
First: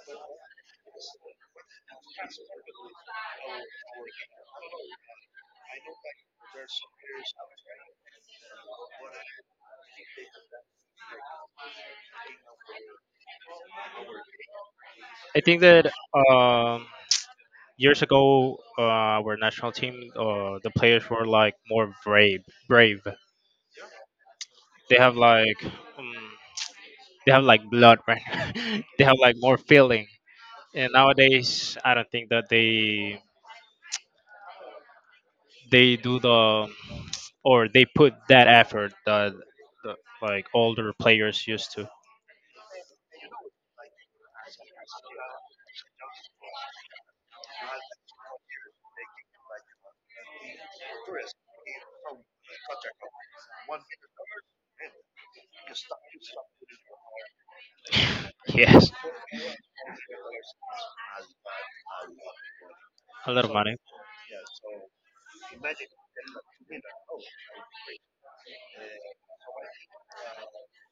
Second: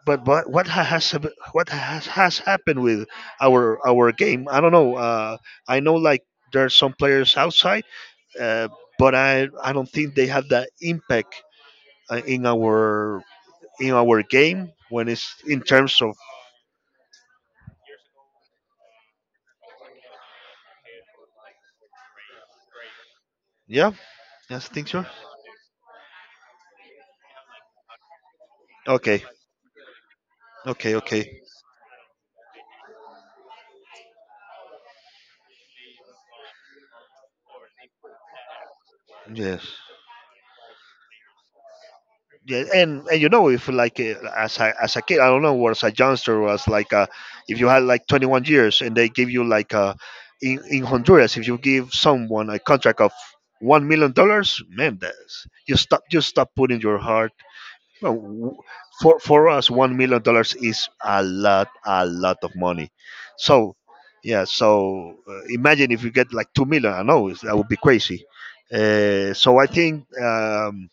But but what ha- has hap- what has, has happened with our our game? I don't know. Uh, I know like there's some players outside, uh, but I I don't think they have that impact uh, in our in our game when it's I think in that terms of um, years ago, uh, our national team, uh, the players were like more brave. Brave. yeah. Yes, I think They so. have like um, they have like blood, right? They have Okay, like more feeling. And okay, okay. nowadays, I don't think that they they do the or they put that effort that Yes. the, like older players used to. Yeah, and, and you know if like uh, as a as a kid, I don't know, or as a youngster, or as like uh if you had like twenty-one years and they give you like uh in in Honduras, if you give someone a contract of one million dollars, man, that's you stop you stop putting your heart. Well, w- Yes, for for us, one million dollars is a lot a lot of money. a lot of So money. yeah, so uh, imagine if you get like two million. I know it's, that would be crazy. Uh, so I think. Um,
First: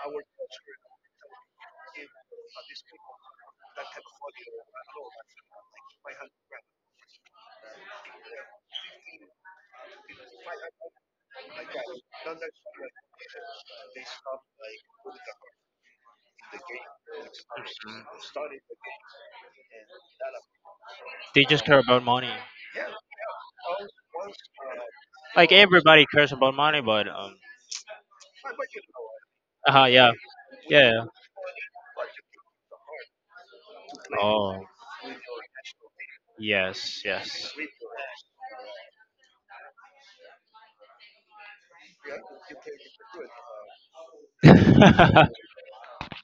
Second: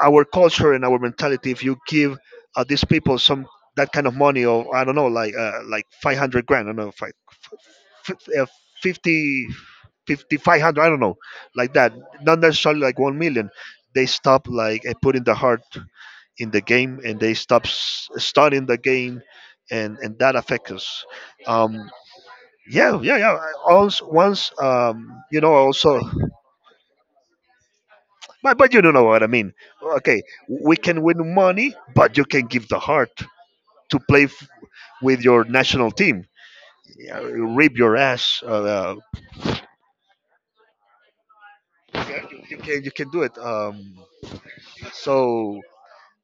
Our culture and our mentality if you give uh, these people some that kind of money or I don't know like uh, like five hundred grand, I don't know fi- f- f- uh, 50 fifty, five hundred, I don't know like that, not necessarily like one million. They stop like uh, putting the heart in the game and they stop s- studying the game and and that affects us. They just care um about money. yeah, yeah, yeah, I also once um you Like know also. everybody cares about money, but um, But, but you don't know what I mean. uh yeah, Okay, we can yeah. win money, but you can give the heart to play f- Oh, with your national team. yes, Yeah, yes. rip your ass. Uh, uh, yeah, you, you can you can do it. Um, so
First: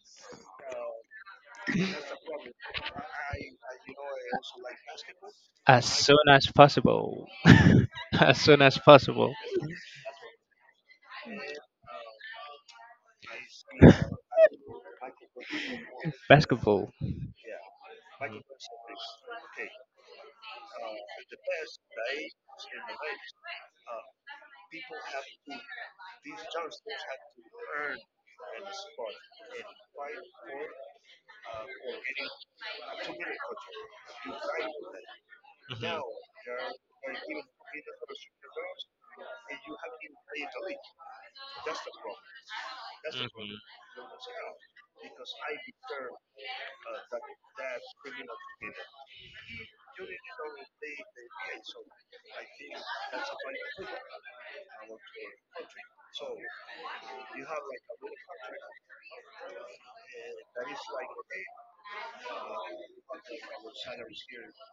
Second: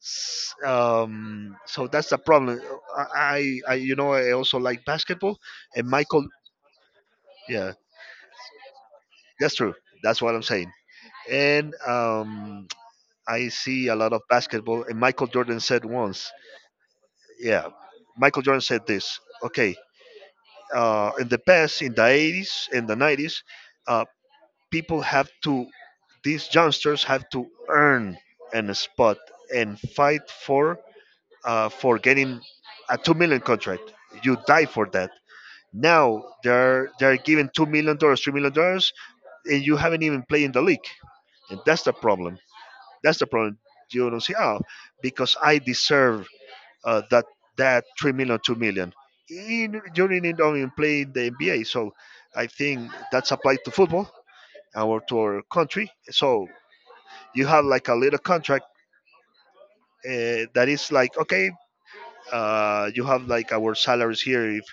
s- um, so that's the problem. I, I I- you know, I also like basketball As and soon Michael. as possible. Yeah, As soon as possible. that's true. That's what I'm saying. And um, I see a lot of basketball. And Michael Jordan said once, Basketball. yeah, Michael Jordan said this. Okay, uh, in the past, in the eighties and the nineties, uh, people have to, these youngsters have to earn an spot and fight for uh, for getting a two million contract. You die for that. Now they're they're given two million dollars, three million dollars, and you haven't even played in the league, and that's the problem. That's the Mhm. problem. You don't see, oh, because I deserve uh, that that three million, two million. In during it only played the N B A, so I think that's applied to football our to our country. So you have like a little contract uh, that is like okay, uh, you have like our salaries here if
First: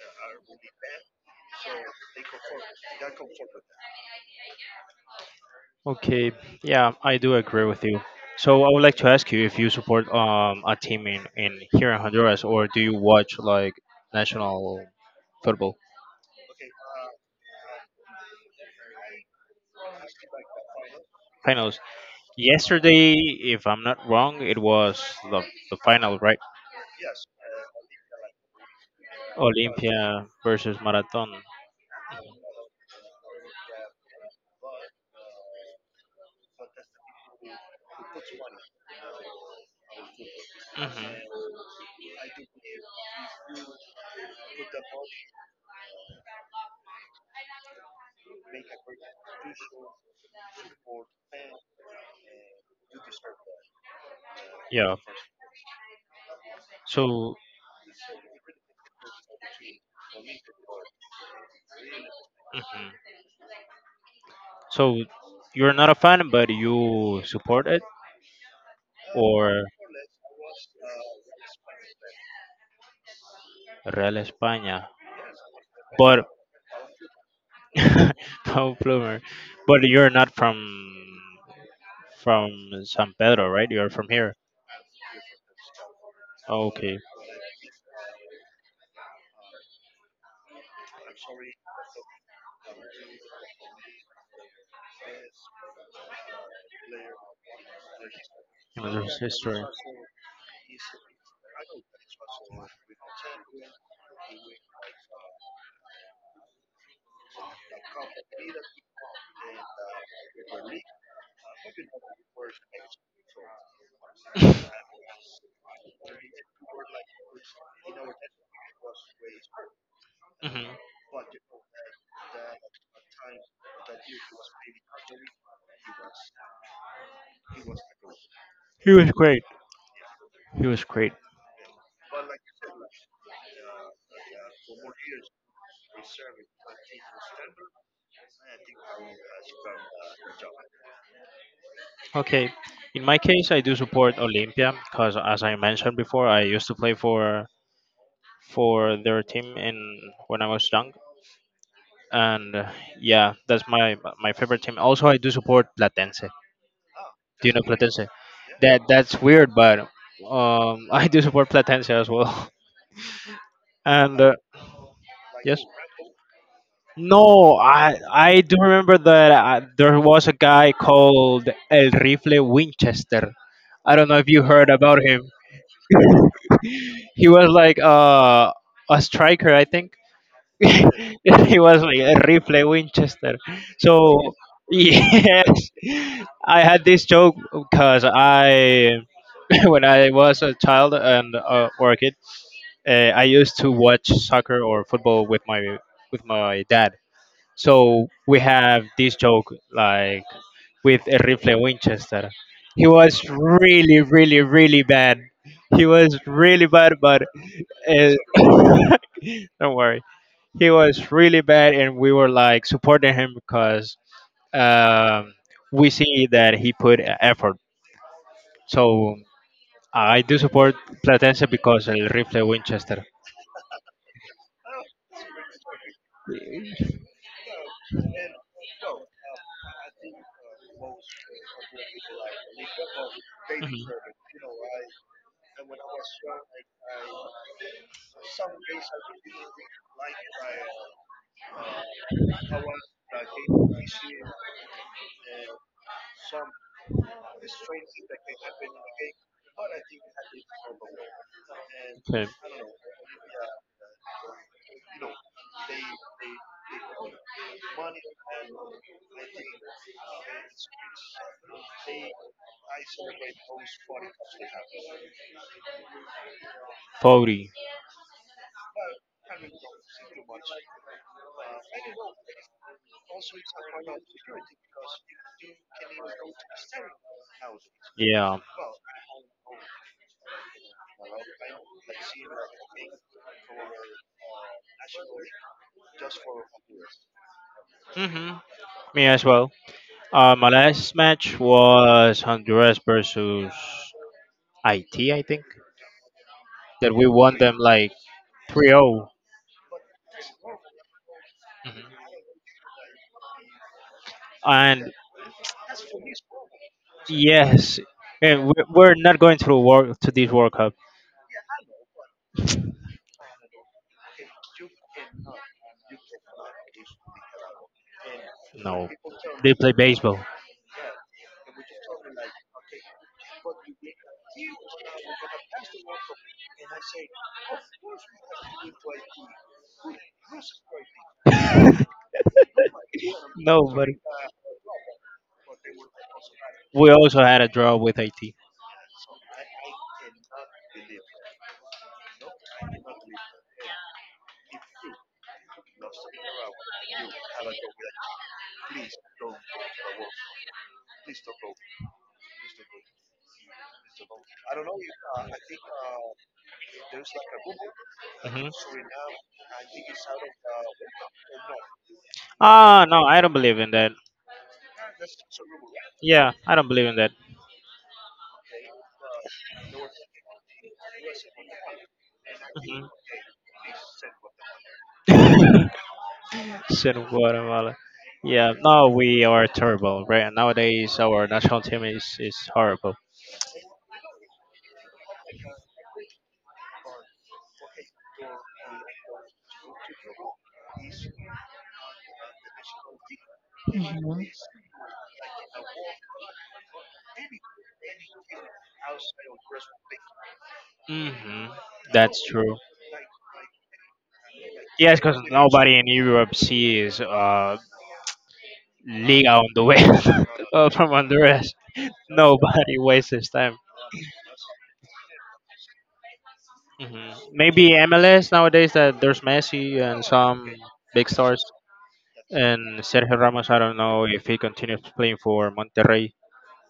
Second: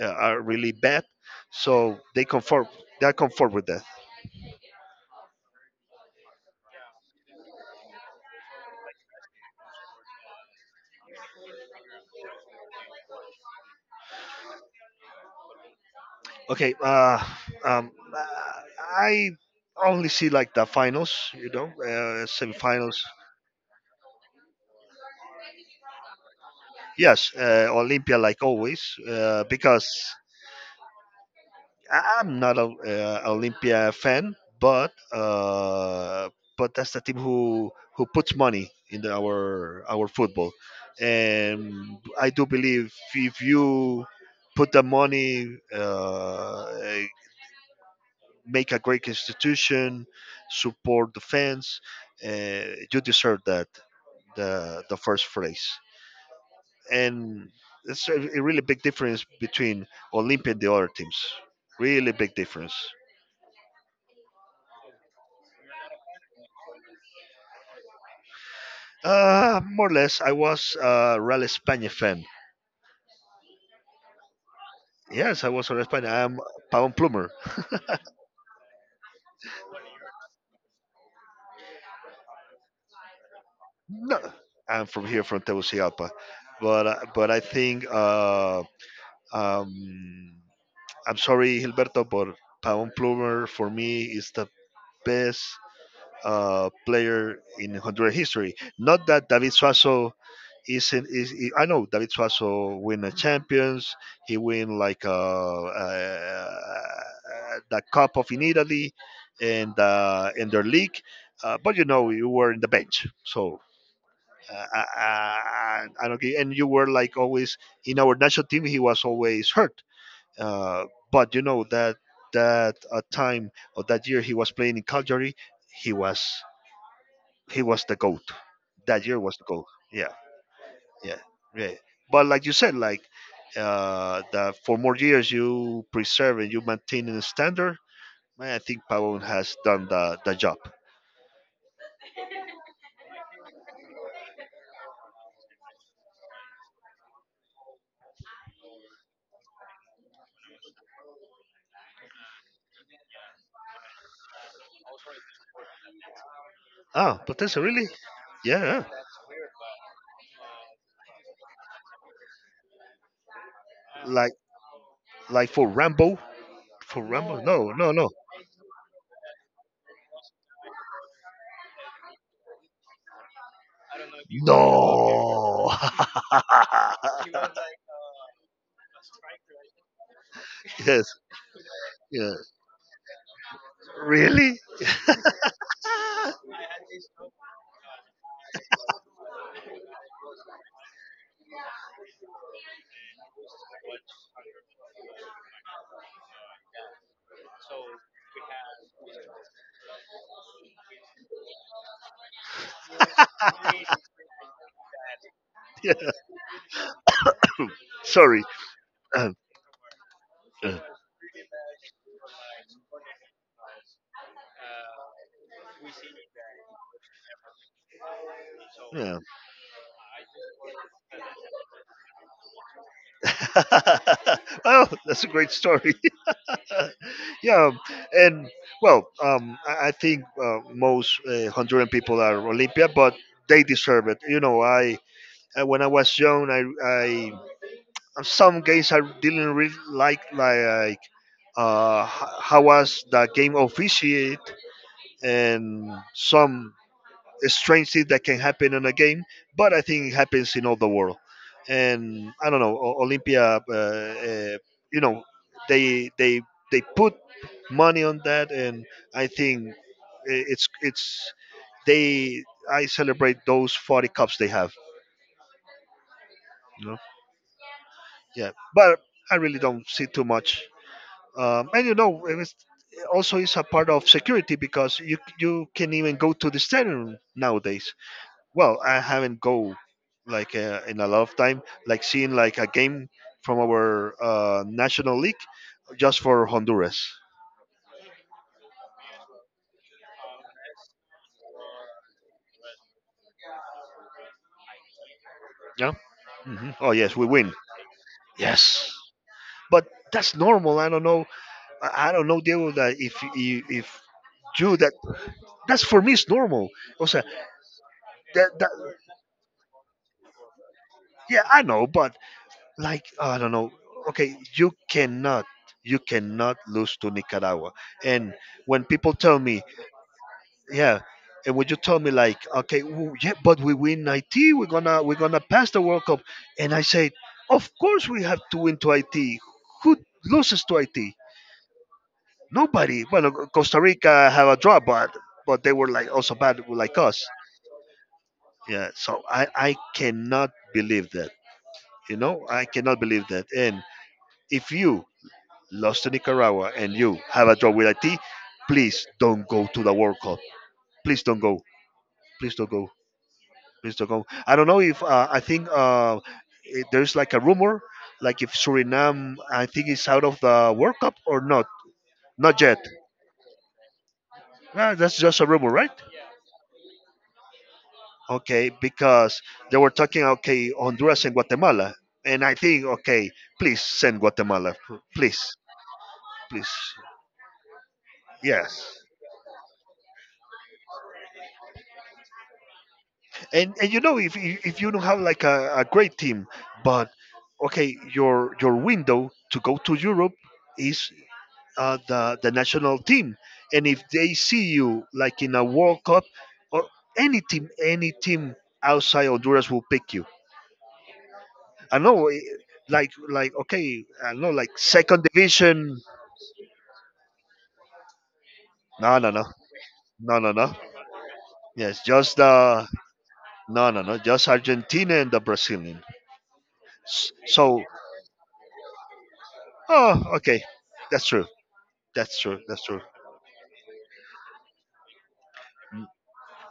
uh, are really bad, so they conform. They are conform with that. Okay, yeah, I do agree with you. So I would like to ask you if you support um a team in, in here in Honduras, or do you watch like national football Okay, uh, um, I only see like the finals, you know, finals? uh, semifinals. Yesterday, if I'm not wrong, it was the, the final, right? Yes, uh, Olympia, like always, uh, because Olympia versus Marathon. I- I'm not a uh, Olympia fan, but uh, but that's the team who who puts money in the, our our football, Hmm. and I do believe if you put the money, uh, make a great institution, support the fans, uh, you deserve that the the Yeah. first place. So And it's a, a really big difference between Olympia and the other teams. Really big difference. mhm. So you're not a fan, but you support it, Uh, or More or less, I was a Real España fan. Real España. Yes, I was a Real España. But I'm Pavon Plumer. Tom Plummer. But you're not from from San Pedro, right? You're from No, here. I'm from here, from Tegucigalpa. Oh, But uh, okay. but I think uh, um, I'm sorry, Gilberto, but Pavon Plumer for me is the best uh, player in Honduran history. Not There's that David history. Suazo. Is in is he- I know David Suazo win the champions. He win like uh, uh, uh, the cup of in Italy and uh, in their league. Uh, but you know you were in the bench, so uh, I, I, I don't get- and you were like always in our national team. He was always hurt. Hmm. Uh, but you know that that uh, time or that year he was playing in Calgary, he was he was the goat. He That was year was the great. goat. Yeah He was great. yeah yeah but like you said like uh that for more years you preserve and you maintain a standard, man, I think Pavon has done the, the job. Okay. In my case, I do support Olympia because, as I mentioned before, I used to play for for their team in when I was young, and uh, yeah, that's my my favorite team. Also, I do support Platense. Ah, but Do you know really? Platense? Yeah yeah. That that's weird, but um, I do support Platense as well. And like uh, like yes. for Rambo? For Rambo? No, no no I no I do remember that uh, there was a guy called El Rifle Winchester. I don't know if you heard about him. no He was like uh, a striker, I think. Yes. It was like a Yeah, rifle Winchester. So really. yes, I had this joke because I, when I was a child and uh, or a kid, uh, I used to watch soccer or football with my with my dad. So we have this joke like with a rifle Winchester. He was really, really, really bad. He Yeah. was really bad, but uh, Sorry. Um, don't worry. He uh, was really bad, and we were like supporting him because um, we see that he put e- effort. So yeah. I do support Platense because El Rifle Winchester. Oh, that's a great story. Yeah, and well, um, I, I think uh, most uh, Honduran people are Olympia, but they deserve it. You know, I uh, when I was young, I, I some games I didn't really like like uh, h- how was the game officiate and some strange thing that can happen in a game, but I think it happens in all the world. Okay. And I don't know, O- Olympia, uh, uh, you know, they they they put money on that, and I think I- it's it's they I celebrate those forty cups they have. You know, forty. yeah, but I really don't see too much. Um, and you know, it was, also it's a part of security because you you can even go to the stadium nowadays. Yeah. Well, I haven't go like uh, in a lot of time, like seeing like a game from our uh, national league, just for Honduras. Hmm. Me as well. Uh, my last match was Honduras versus I T, I think. Yeah. Hmm. Oh That we yes, we won win. them like three Yes, zero, but that's normal. I don't know. I I don't know, Diego. That if you if you And that that's for me it's normal. Also, yes, and that, we- that, we're not going to the world to this World Cup. yeah, I know, but like I don't know. Okay, you cannot you cannot lose to Nicaragua. And when No, people tell they me, play baseball. yeah, and when you told me like, okay, w yeah, but we win it, we're gonna we're gonna pass the world cup. And I said, of course we have to win to it. Who loses to it? Nobody. Well, No, Costa but Rica have a draw, but but they were like also bad we like also us. had a draw with Haiti. Yeah, so i i cannot believe that, you know, I cannot believe that. And if you lost to Nicaragua and you have a draw with it, please don't go to the World Cup, please don't go, please don't go, mister Kong. I don't know if uh, I think uh, it, there's like a rumor, like if Mhm. Suriname, I think, is out of the World Cup or not. Not yet. Ah, no, I don't believe in that. Ah, that's just a rumor, right? Yeah, I don't believe in that. Okay, because they were talking, okay, Honduras and Guatemala, and I think, Mhm. okay, please send Guatemala, p- please, please, Sin Guatemala. Yeah, no, yes. we are terrible, right? Nowadays, our national team is, is horrible. And and you know, if if if you don't have like a, a great team, but okay, your your window to go to Europe is uh, the the national team. And if they see you like in a World Cup or any team, any team outside Honduras will pick you. Hmm. I That's know, eh, true. like like okay, I know like Yes, because second nobody in division. Europe sees uh, No, no, Liga no, on the way no, no, no. uh, from Honduras. Yes, just Nobody the wastes time. no, no, no, just Argentina and the Brazilian. Hmm. S- So, Maybe M L S nowadays that there's Messi and oh, some okay, big that's stars true. That's true. and That's true. Sergio Ramos. I don't know if he continues playing for Monterrey.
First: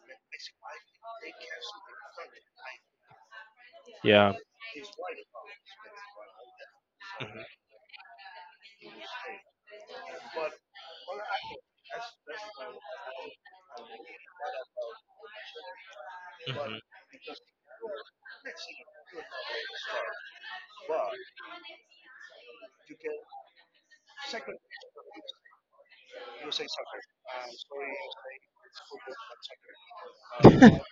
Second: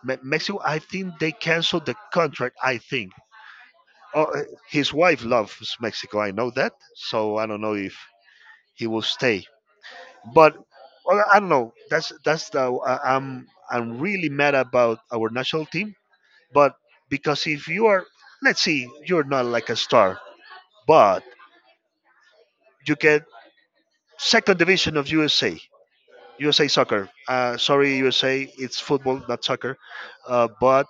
Me- Mexico, I think they canceled the contract. I think, oh, Yeah. uh, his wife loves Mexico. I know that, so I don't know if he will stay. But well, I don't know. That's that's the uh, I'm I'm really mad about our national team. But Mhm. because if you are, let's see, you're not like a star, but you get second division of U S A, U S A soccer. Uh, sorry, U S A, it's football, not soccer. Uh, Mhm. But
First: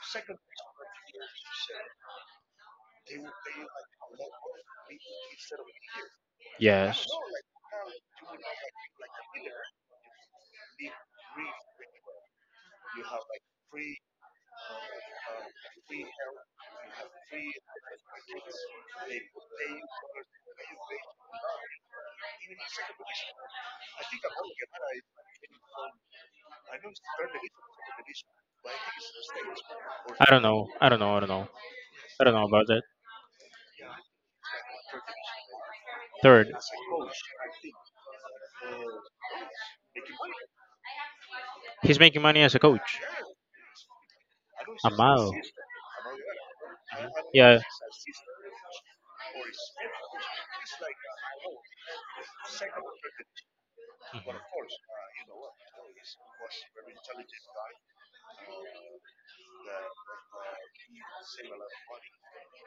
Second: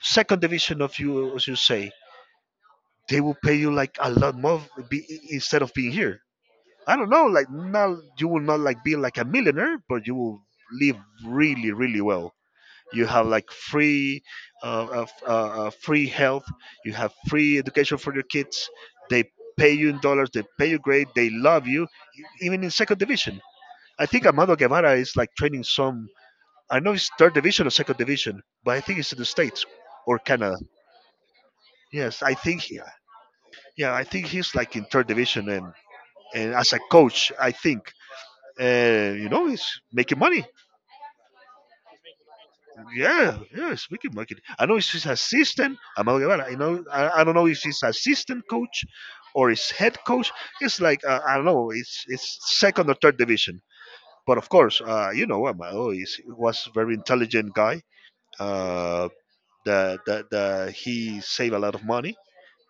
second division of U S A, they will pay you like a lot more be, instead of being here. I Yes. don't know, like not you will not like be like a millionaire, but you will live really, really well. You have like free, uh, uh, f- uh, uh, free health. You have free education for your kids. They pay you in dollars. They pay you great. They love you, e- even in second division. I think Amado Guevara is like training some. I know it's third division or second division, but I think it's in the states or I don't Canada. know. I don't know. I don't know. Yes, I I don't know about think. that. Yeah, yeah, I think he's like in third division, and and Third. as a coach, I think, and you know he's making money. He's making money as a coach. Yeah, yeah, he's making money. I know he's his Amado. assistant, Amado Guevara. You know, Mhm. I, I don't know if Yeah. he's assistant coach or his head coach. It's like uh, I don't know. It's it's second or third division. But of course, uh, you know, Amado is was a very intelligent guy. Uh, the, the, the, he saved a lot of money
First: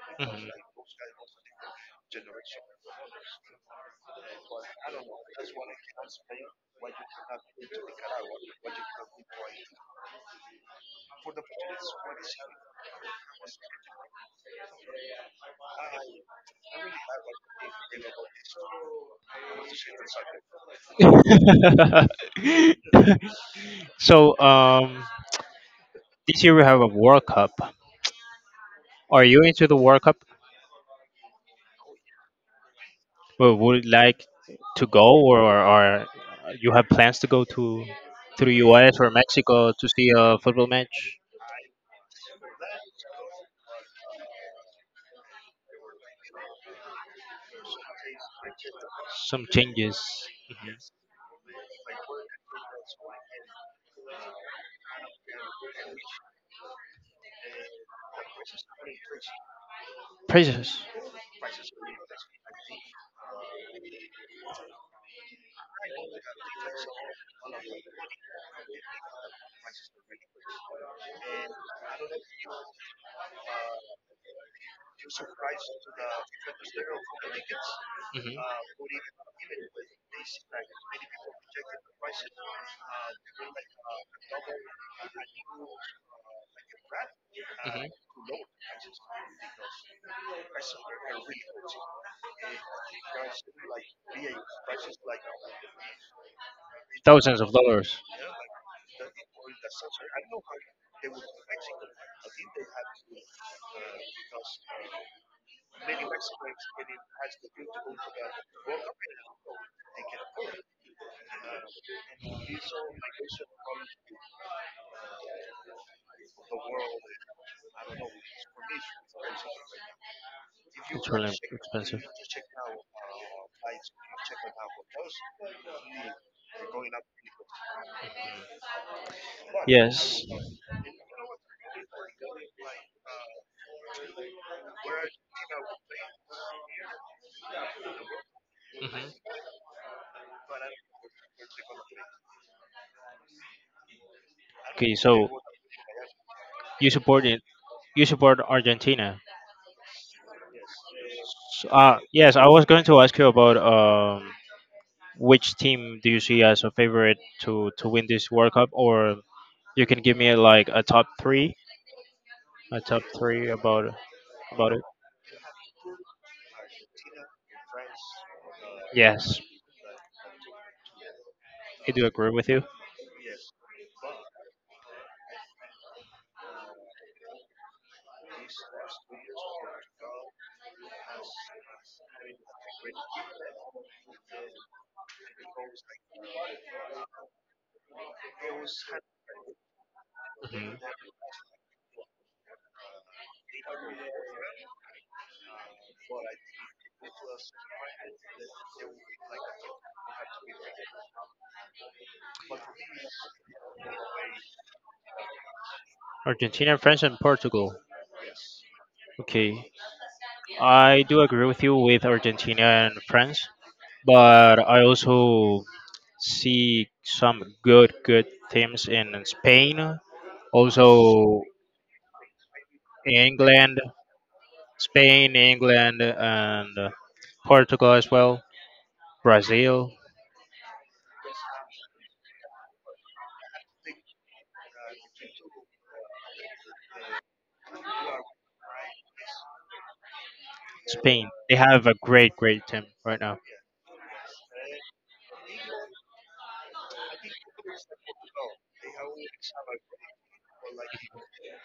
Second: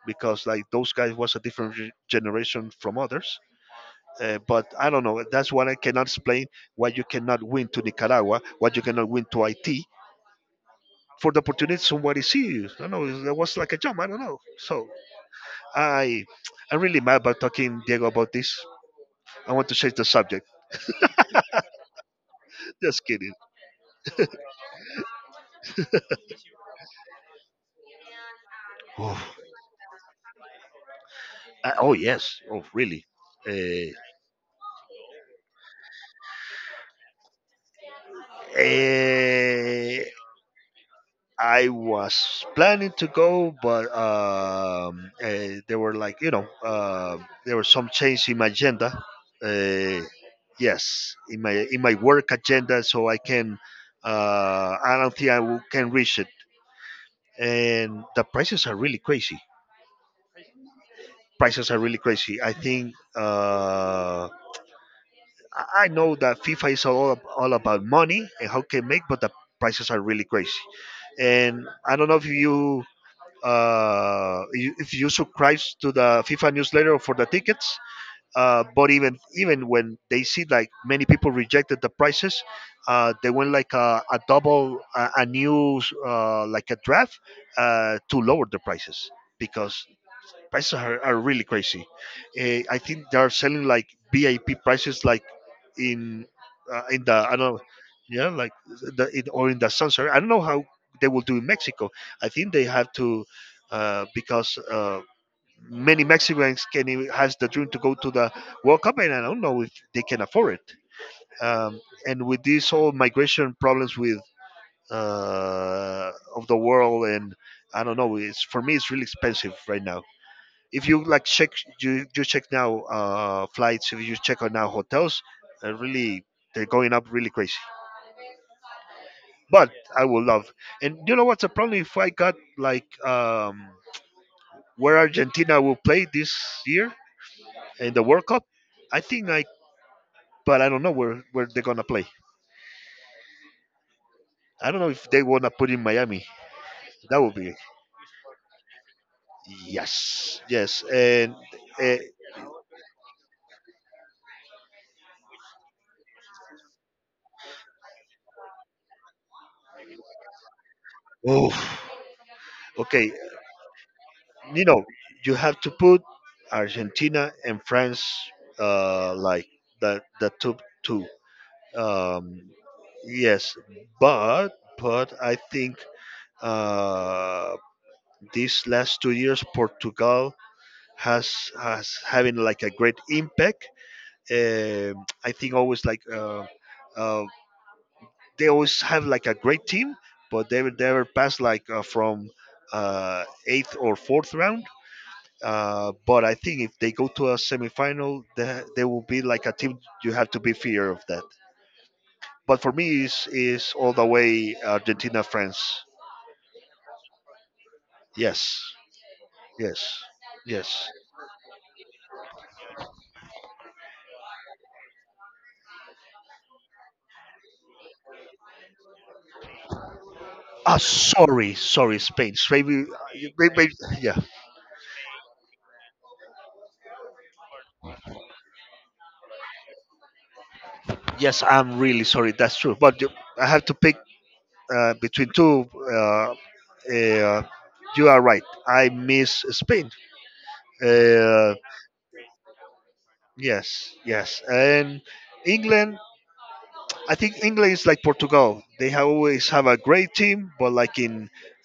because Mhm. like those guys was a different re- generation from others. Uh, but I don't know. That's what I cannot explain. Why you cannot win to Nicaragua? Why you cannot win Mhm. to I T? For the opportunity, somebody see you. I don't know. That was like a jump. I don't know. So I, I'm really mad about talking Diego about this. I want to change the subject. Just kidding. So um, this year we have a World Cup. Are Oh, you into the World Cup? I- oh yes. Oh, really? Or would you Uh, like to go, or, or you have plans to go to to the U S or Mexico to uh, see a football match? I was planning to go, but um, uh, there were like you know uh, there were some change in my agenda. Some changes. Uh, Mhm. yes, in my in my work agenda, so I can. Uh, I don't think I will, can reach it, and the prices are really crazy. Prices. Prices are really crazy. I think uh, I I know that FIFA is all ab- all about money and how can make, but the prices are really crazy. And I don't know if you uh, you- if you subscribe to the FIFA newsletter for the tickets. Uh, but even even when they see like many people rejected the prices, uh, they went like a, a double a, a new uh, like a draft uh, to lower the prices because prices are, are really crazy. Uh, I think they are selling like V I P prices, like in uh, in the I Thousands of don't know, dollars. yeah, like the in, or in the sunset. I don't know how they will do in Mexico. I think they have to uh, because uh, many Mexicans can even- has the dream to go to the World Cup, and I don't know if they can afford it. Um, and with these whole migration problems with uh, of the world, and I don't know, it's for me it's really expensive right now if you It's like really check expensive. you, you check now uh, flights, if you check on now hotels, uh, really, they're going up really crazy, but I will Yes. love, and you know what's the problem, if I got like um, where Argentina will play this year in the World Cup. I Mhm. think I, but I don't know where where they're gonna play. I don't know Okay, if they so wanna put in Miami. you That support would it. be You support Argentina. yes, yes. And So, uh, uh, yes, I was going to ask you about um, which team do you see as a favorite to to win this World Cup, or you can give me like a top oh, three, a top okay. three about You about know, it. you have to put Argentina and France uh, Yes, like the the top two. I do agree Um, with you. yes, but but I think uh, these last two years Portugal has has having like a great impact. Um I think always like uh, uh, they always have like a great team, but they Mhm. were- they were passed like uh, from uh, eighth or fourth round. Uh, but I think if they go to a semifinal, they, they will be like a team you have to be fear of that. But for me, is is all the way Argentina France. Argentina, France, and Portugal. Yes, Okay, yes, yes. I do agree with you with Argentina and France, but I also see some good good teams in Spain. Ah, Also, sorry, sorry, Spain. Maybe, maybe, England, yeah. Spain, England, and uh, Portugal as well, Brazil, Yes, I'm really sorry. That's true. But you- I have to pick uh, between two. Uh, uh, you are right. I miss Spain. Spain. Uh, They have a great, great team right now. yes, yes, and England. I think England is like Portugal. They have always have a great team, but like in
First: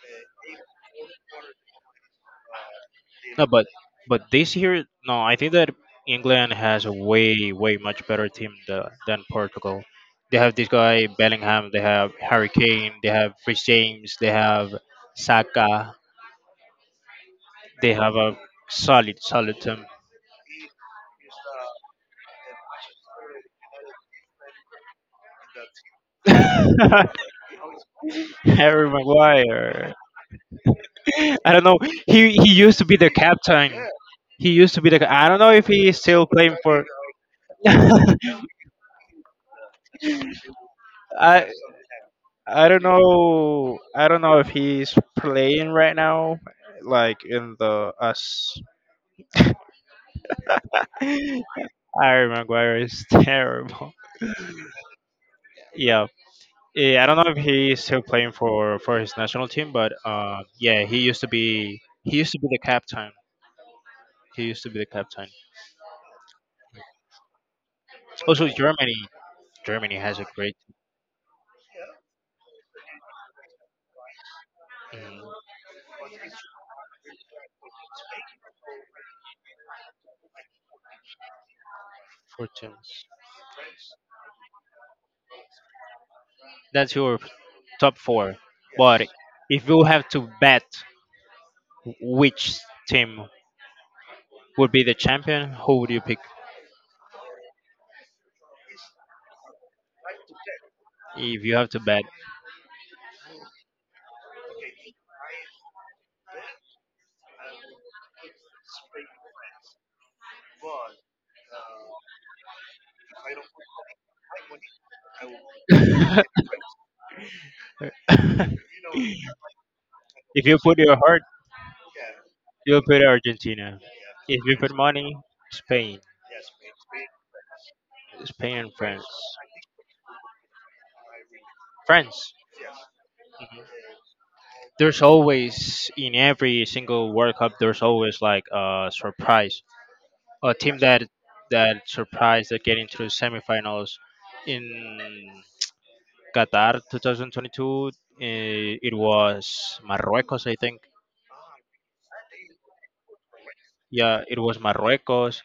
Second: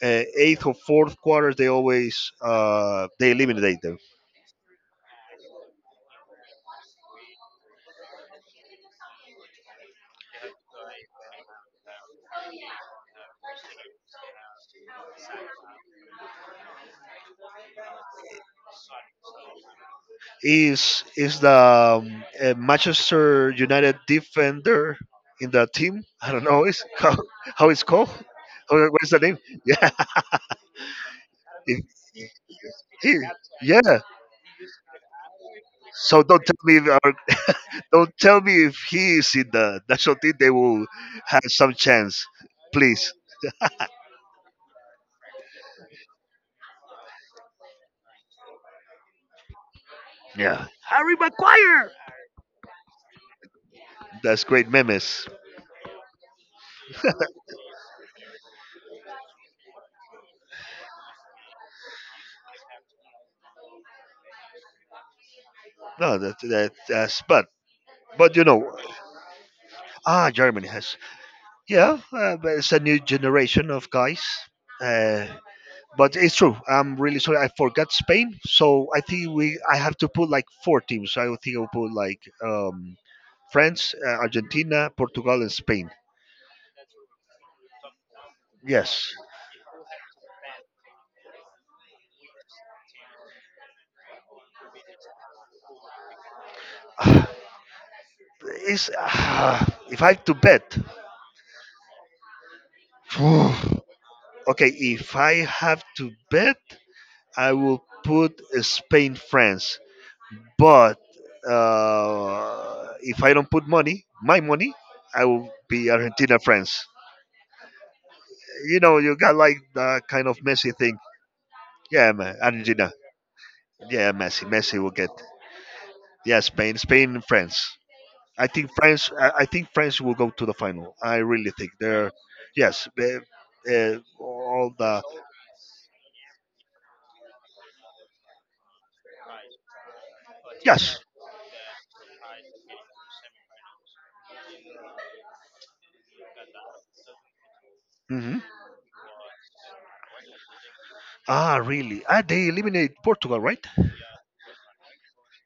uh, eighth or fourth quarter, they always uh, they No, but eliminate them. but this year, no, I think that England has a way, way much better team tha- than Portugal. They have this guy Bellingham. They have Harry Kane. They have Rich James. They have Saka. They have a solid, solid team. Is is the um, uh, Manchester United defender in the team? I don't know. Is how how it's called? Harry How- What's the name? Yeah, Maguire. I don't know. if He he used to be the he, captain. yeah. He used to be the. I don't know if he's So still don't playing tell me for. if our, I don't tell me if he is in the national team. They will have some chance, I don't please. know. I don't know if he's playing right now. Like in the US. Yeah, Harry Maguire is terrible. that's great memes. Yeah. Yeah, I don't know if he's still playing for for his national team, but uh, yeah, he used to be he used to be the captain. He used to be the captain. No, that that that's but but you Also, know, Germany. Germany has a ah, great Germany has yeah, uh, but it's a new generation of guys. Uh, mm, but it's true. I'm really sorry. I forgot Spain, so I think we I have to put like four teams. I would think I'll put like four um, teams. France, uh, Argentina, Portugal, and Spain. That's your top four. But Yes. if you have to bet which team would be the champion, who would you pick It's, ah, if I have to bet, if you have to bet? okay. If I have to bet, I will put uh, Spain, France. But uh, if I don't put money, my money, I will be If Argentina, France. You know, you got like that kind of you Messi put your thing. heart, Yeah, man, you'll Argentina. put Argentina. Yeah, If Messi. you put Messi will get. money, Spain. Yeah, Spain, Spain, and France. I Spain think and France. France. I I think France will go to the final. I really think they're. France. Yes, they- Mhm. uh, all There's the. always in every single World Cup there's always like a surprise. A team Yes. that that surprised that get into the semifinals in Qatar twenty twenty-two, Hmm. eh, it was Marruecos I think. Ah, really? Ah, they eliminate Portugal, right? Yeah, it was Marruecos.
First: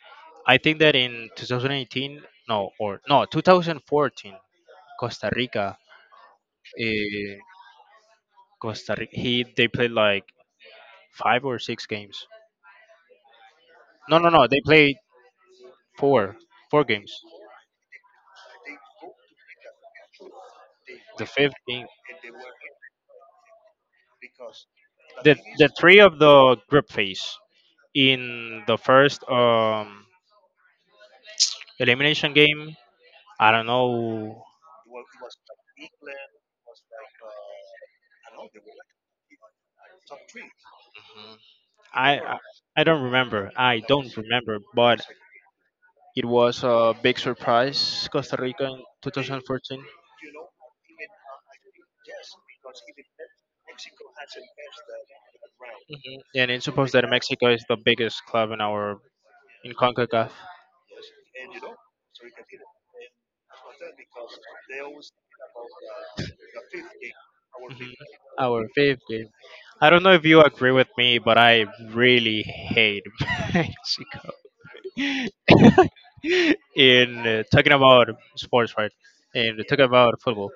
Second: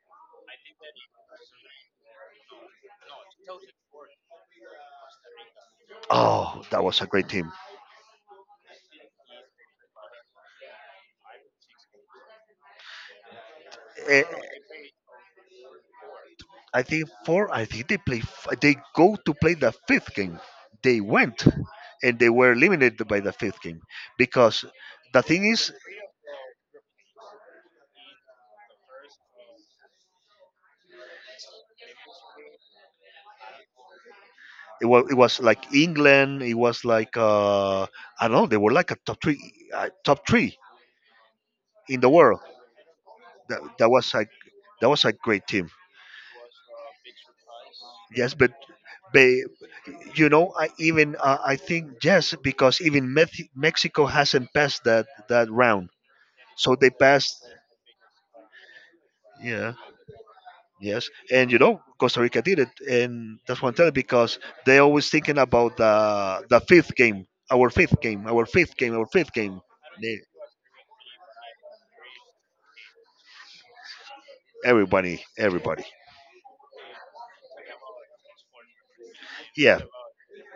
I think that in two thousand eighteen, no, or no, twenty fourteen, Costa Rica. Oh, that was a great Uh, team. Costa Rica. He they played like five or six games. No, Eh, no, no. They played four, I four think games. four. I think they play. f- They go to play the fifth game. They The went, fifth game, and they were eliminated by the fifth game because the the thing the is, three of the group phase. In the first um elimination game, I don't know. it was, it was like England. It was like uh, I don't know. They were like a top three, uh, top three in the I I world. I don't remember. That, I that was don't like remember. that was But a great team. it was a big surprise, Yes, Costa but Rica in but twenty fourteen. you know, I even uh, I think yes because even Meth- Mexico hasn't passed that that round, Hmm. And it's so they supposed that passed. Mexico is the biggest club in our in Yeah. CONCACAF. Yes, and you know Costa Rica did it, and that's what I'm telling because they always thinking about the the fifth game, our Hmm. fifth game, our Our fifth game, fifth our game. fifth game. I don't know They- if you agree with me, but I really hate Mexico. Everybody, everybody. In uh, talking about sports, right? And Yeah, talking about football.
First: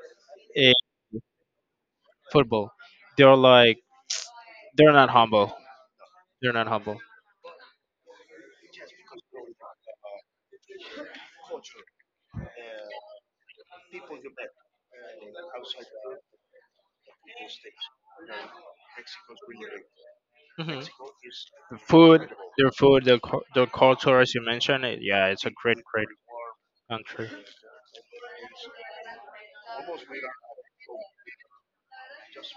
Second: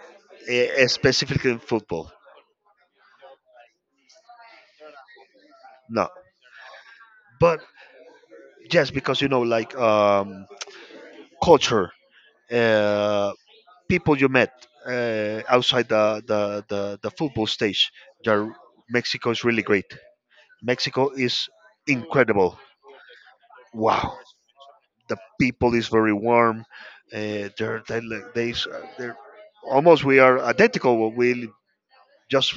In e- specifically in football. football, they're like they're not humble. No, They're not humble. but just because you know, like um, culture, uh, people you met uh, outside the, the the the football stage. The Mexico is really great. Mexico is The food, incredible. their food, their, cul- their Wow, culture, as you mentioned, it, the yeah, it's a people great, is great very warm. country. Uh, they're, they like they s- uh, they're almost we are identical. Well, we live just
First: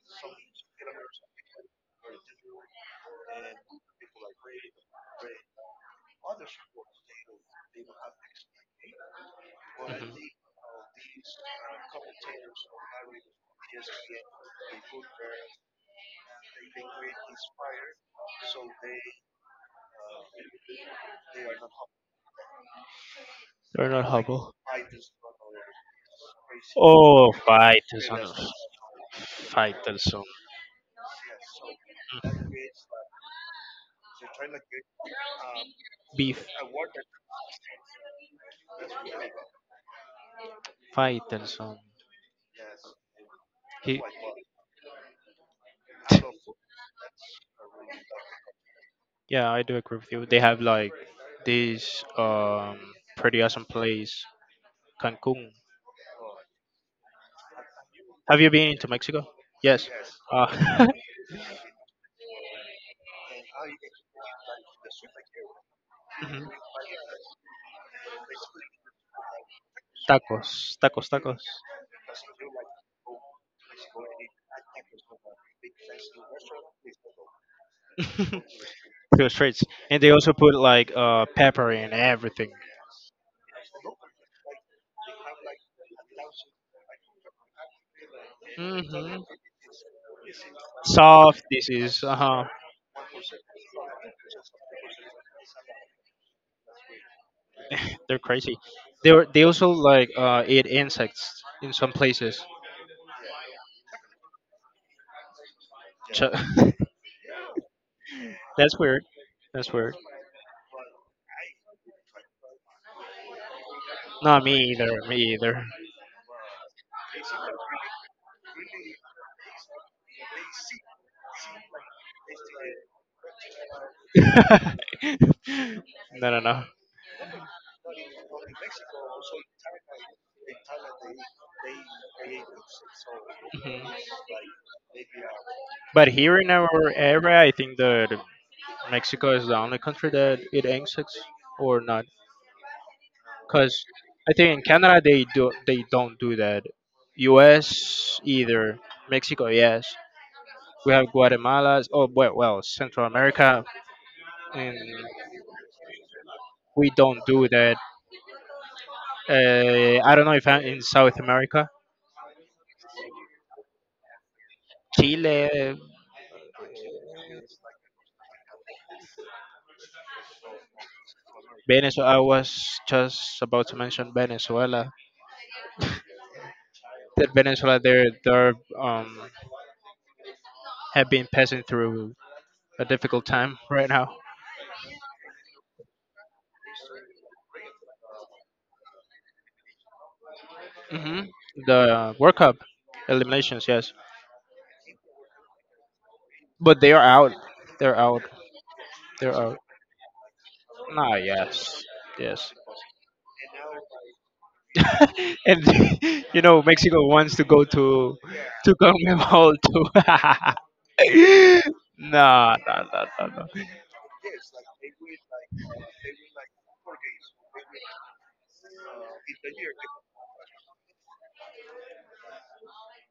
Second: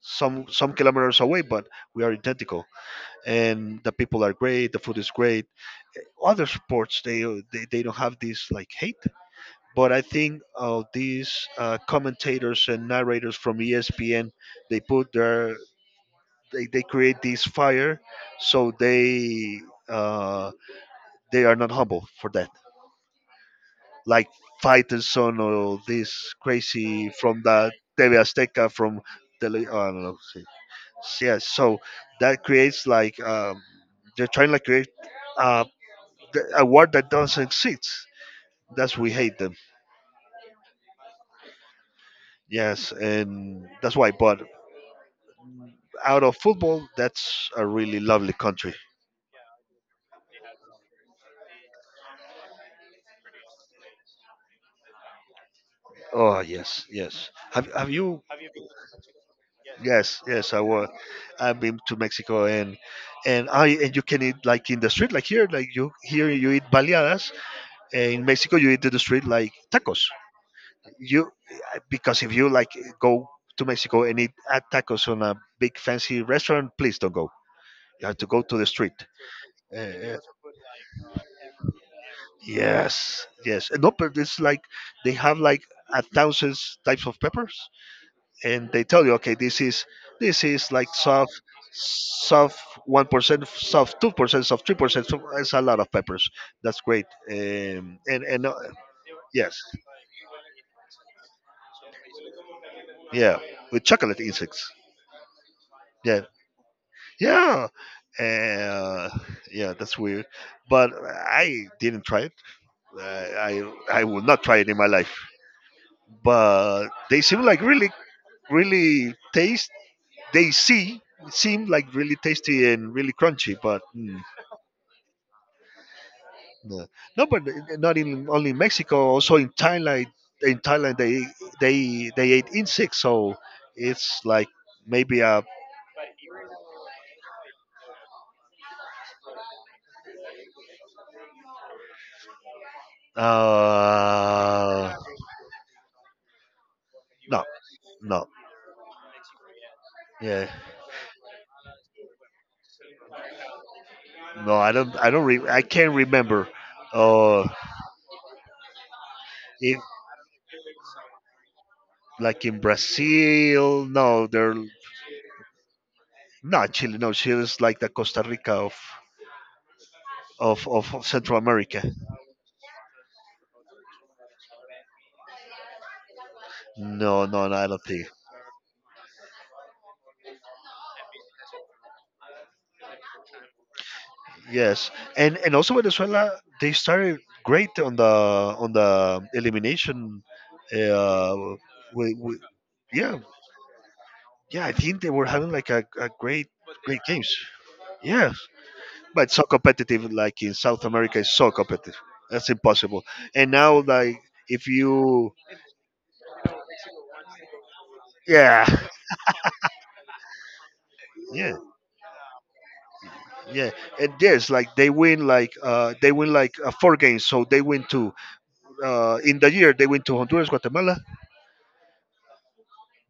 some some kilometers away, but we are identical. And the people are great. The food is great. Other sports they they, they don't have this like hate. But I think uh, these uh, commentators and narrators from E S P N they put their they, they create this fire, so they uh, they are not humble for that They're not like humble. Fighter Son or this crazy Oh, from the T V Faitelson. Azteca from tele. I don't know. Faitelson. See. So, yeah, so that creates like um, they're trying to create uh, th- Beef. a word that doesn't exist. That's we hate them. Faitelson. Yes, and that's He, why. But out of football, that's a really lovely country. yeah, I do agree with you. They have like this um pretty awesome place, Cancun. Oh yes, yes. Have have you? Have you been to Mexico? Yes. Yes, yes. I Uh, was. I've been to Mexico, and and I and you can eat like in the street, like here, like you here mhm. you eat baleadas, in Mexico you eat in the street like tacos. Tacos, tacos, You tacos. because if you like go to Mexico and eat at tacos on a big fancy restaurant, please don't go. You have to go to the street. Two streets, and they Uh, also put like uh, pepper in everything. yes, yes. No, but it's like they have like a thousand types of peppers, and they tell you, Hmm. okay, this is this is like soft, Soft. This is uh huh. soft one percent, soft two percent, soft three percent. So, it's a lot of peppers. That's great. Um, They're And and uh, crazy. They were, they yes, also like uh, eat insects in some places. yeah, with chocolate insects. Yeah, Ch- yeah, That's weird. uh, That's yeah. weird. That's weird, but I didn't try it. I, I I will not Not me try it in my either. life. Me either. But they seem like really, really taste. They see Seem like really tasty and really crunchy. But mm, No, no, no. no, no, but not in only in Mexico. Also in Thailand, in Thailand they they they ate insects. So Mhm. it's like maybe a But here in our area, I think that Mexico is the only country that it insects or not. Cause I think in uh, Canada they do they don't do that. no, U S no. either. Mexico, yes. Yeah, We have Guatemala. Oh well, well Central America, no, I and don't. I don't. Re- I can't remember. we don't Uh, do that. if Uh, I don't know if I'm in South America. like in Brazil, no, they're Chile, not Chile. No, Chile is like the Costa Rica of of of Central America. Venezuela. I was just about to mention Venezuela. No, That no, no, I Venezuela don't think. there there um, have been passing through a difficult time right now. Yes, and and also Venezuela, they started great on the on the elimination. Hmm. Uh, The we, World we, Cup yeah, eliminations, yes, yeah, I think they were having like a, a great but they great are out. games. They're out. Yeah, but They're it's so out. competitive. Like in South Nah, America, it's so yes, competitive. That's yes. impossible. And now, like if you, And you know, Mexico wants to go to yeah, to CONMEBOL too. yeah, Nah, nah, nah, nah, nah. yeah, and yes, like they win, like uh, they win like uh, four games. So they win two uh, in the year they win to Honduras, Guatemala.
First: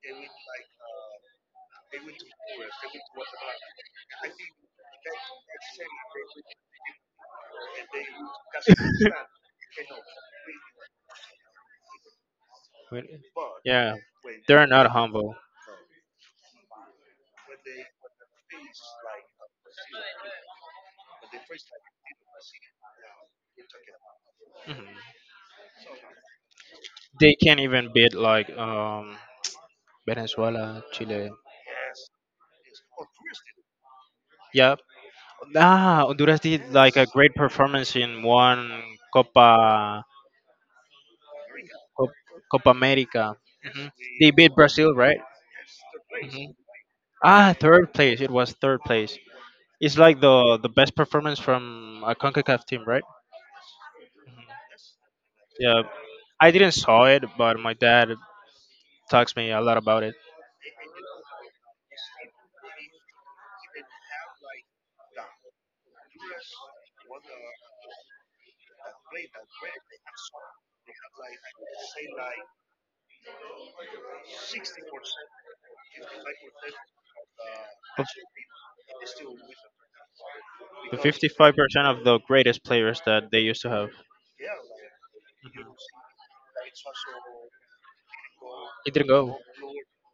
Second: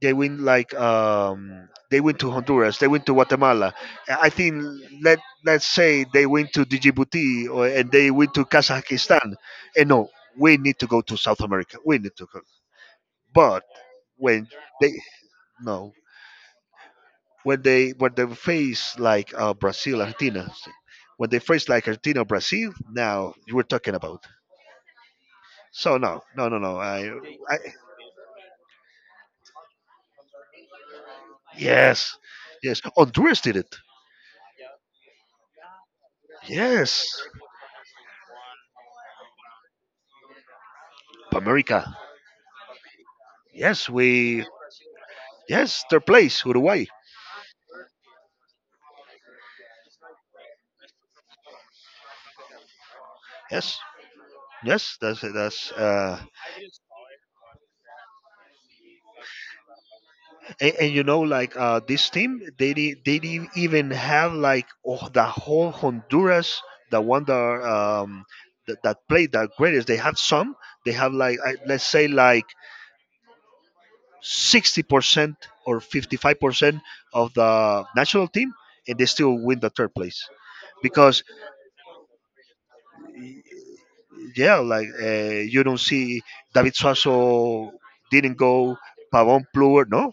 They win like um, they win to Honduras. They win to Guatemala. I think let let's say they went to Djibouti or, and they went to Kazakhstan. And no, we need to go to South America. We need to go. Wait, But yeah, when they're not they humble. no, when they when they face like uh, Brazil, Argentina, si, when they face like Argentina, Brazil, now you were talking about. Mhm. So no, no, no, no. I, They I can't even beat like um Venezuela, Chile. yes, yes. Honduras did it. Yeah, ah, Honduras did like a Yes, great performance in one Copa America. Cop- Copa America. Yes, Mhm. They we. beat Brazil, right? Yes, their place, Mhm. Uruguay. Ah, third place. It was third place. It's like the the best performance from a CONCACAF team, right? Yes, yes. That's that's. Yeah. Uh, I didn't saw it, but my dad talks me a lot about it. and, and you know like uh, this team they did they didn't even have like oh, the whole honduras the one that um that, that played the greatest they have some they have like I, let's say like sixty percent or fifty-five percent of the Of national team and they still win the third place the because fifty-five percent of the greatest players that they used to have. yeah like uh, you don't see david suazo didn't go It didn't go. pavon pluer no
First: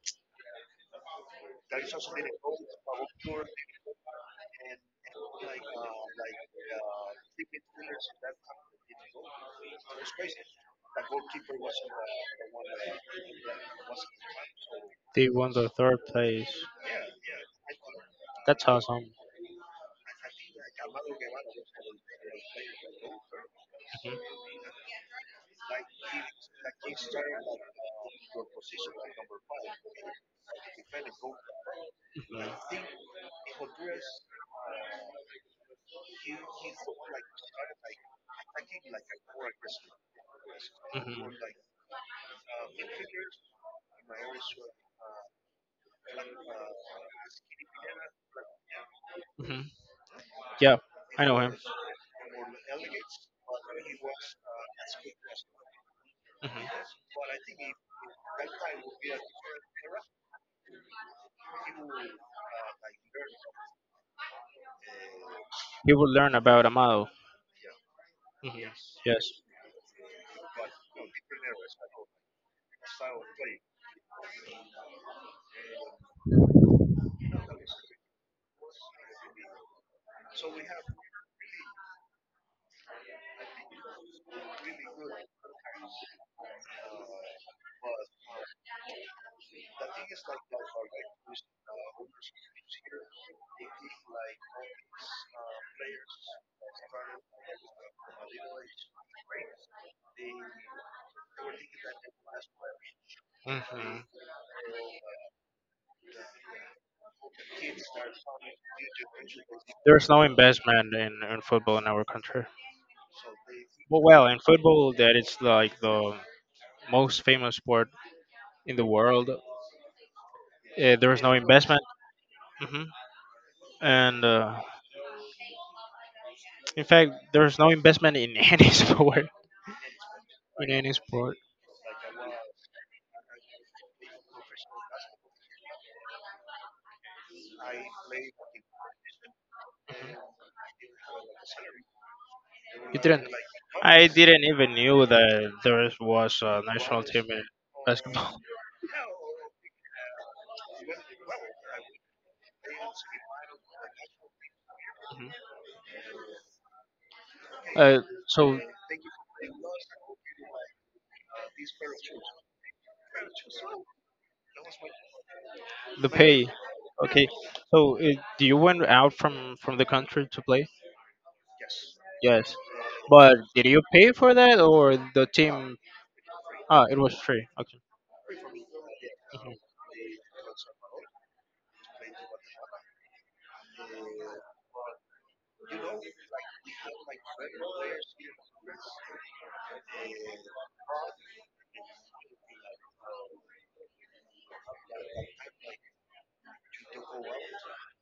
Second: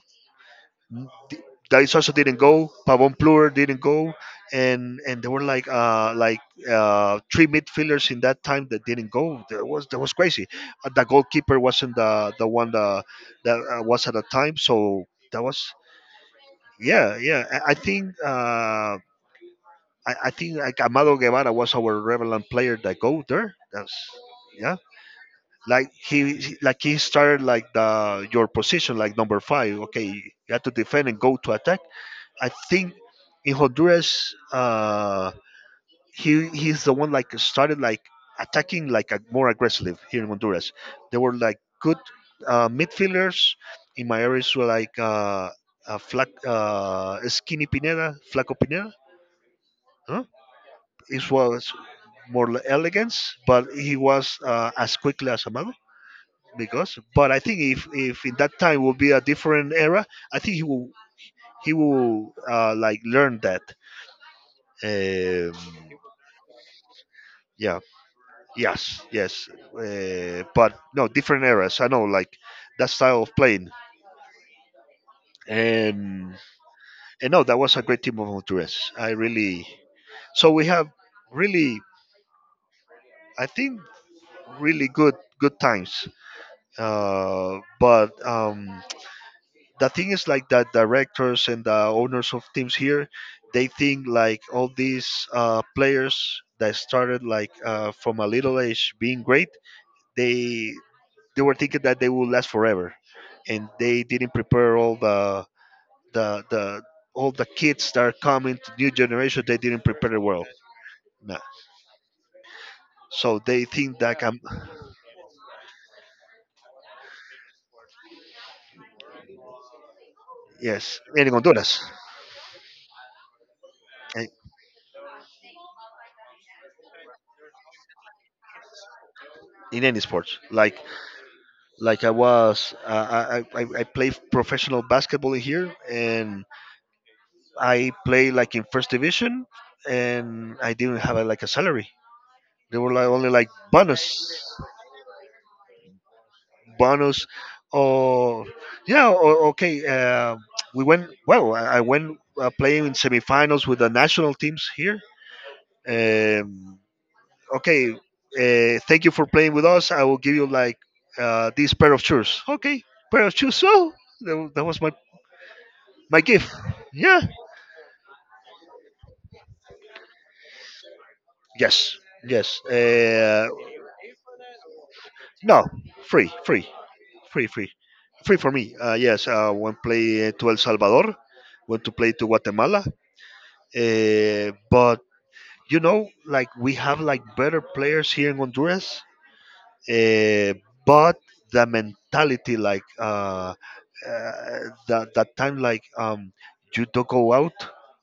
Th- Thais also didn't go. Pavon Plur didn't go, and and there were like uh like uh three midfielders in that time that didn't go. There was that was crazy. Uh, the goalkeeper wasn't the the one that that uh, was at the time. So They that won was the third place. yeah yeah. I, I think That's uh awesome. I, I think like Amado Guevara was our relevant player that go there. That's yeah. Like he he- like he started like the your position like number five. Okay, you have to defend and go to attack. I Mhm. think in Honduras, uh, he he's the one like started like attacking like a, more aggressively here in Honduras. There Mhm. were like good uh, midfielders in my areas were like uh, uh, Flac, uh, Skinny Pineda, Flaco Pineda. Mhm. Huh? Yeah, I It know him. was more l- elegance, but he was uh, as quickly as Amado. Mhm. Because, but I think if if in that time would be a different era, I think he will he will uh, like learn that. Um, He would learn about Amado. yeah Mhm. yes Yes. yes uh, but no different eras I know like that style of playing and and no that was a great team of honduras I really so we have really I think really good good times uh, but um, the thing is like the directors and the owners of teams here they think like all these uh, players that started like uh, from a little age being great they they were thinking that they would last forever, and they Hmm. didn't prepare all the the the all the kids that are coming to new generation. They didn't prepare There's the no world. investment in, Nah. in football in our country. So they think Well, that well, I'm in football, that it's like the most famous sport in the world. yes, Uh, there is and in no Honduras, investment, hmm, and and uh, in fact, there is no investment in any sport. in any sports, In like any sport, like I was, uh, I, I I I play professional basketball in here, and I play like in first division, and I didn't have a, like a salary. They were you like didn't. only like Like, bonus. I didn't even knew that there was a national Bonus team in basketball. or yeah o- okay uh, we went well i I went uh, playing in semifinals with the national teams here Mhm. um, okay Uh, so uh, thank you for playing with us I will give you like uh, this pair of shoes okay pair of shoes so that, that was my the my pay, gift yeah okay. So uh, do you went out from from the country to play? yes Yes, yes but uh, did you pay for that, or the no team free free ah, it was free free. free free for me uh, yes uh, went play eh, to el salvador went to play to guatemala uh, but you know, like we have like better players here in Honduras, uh, but the mentality, like uh, uh, that that time, like um, you don't go out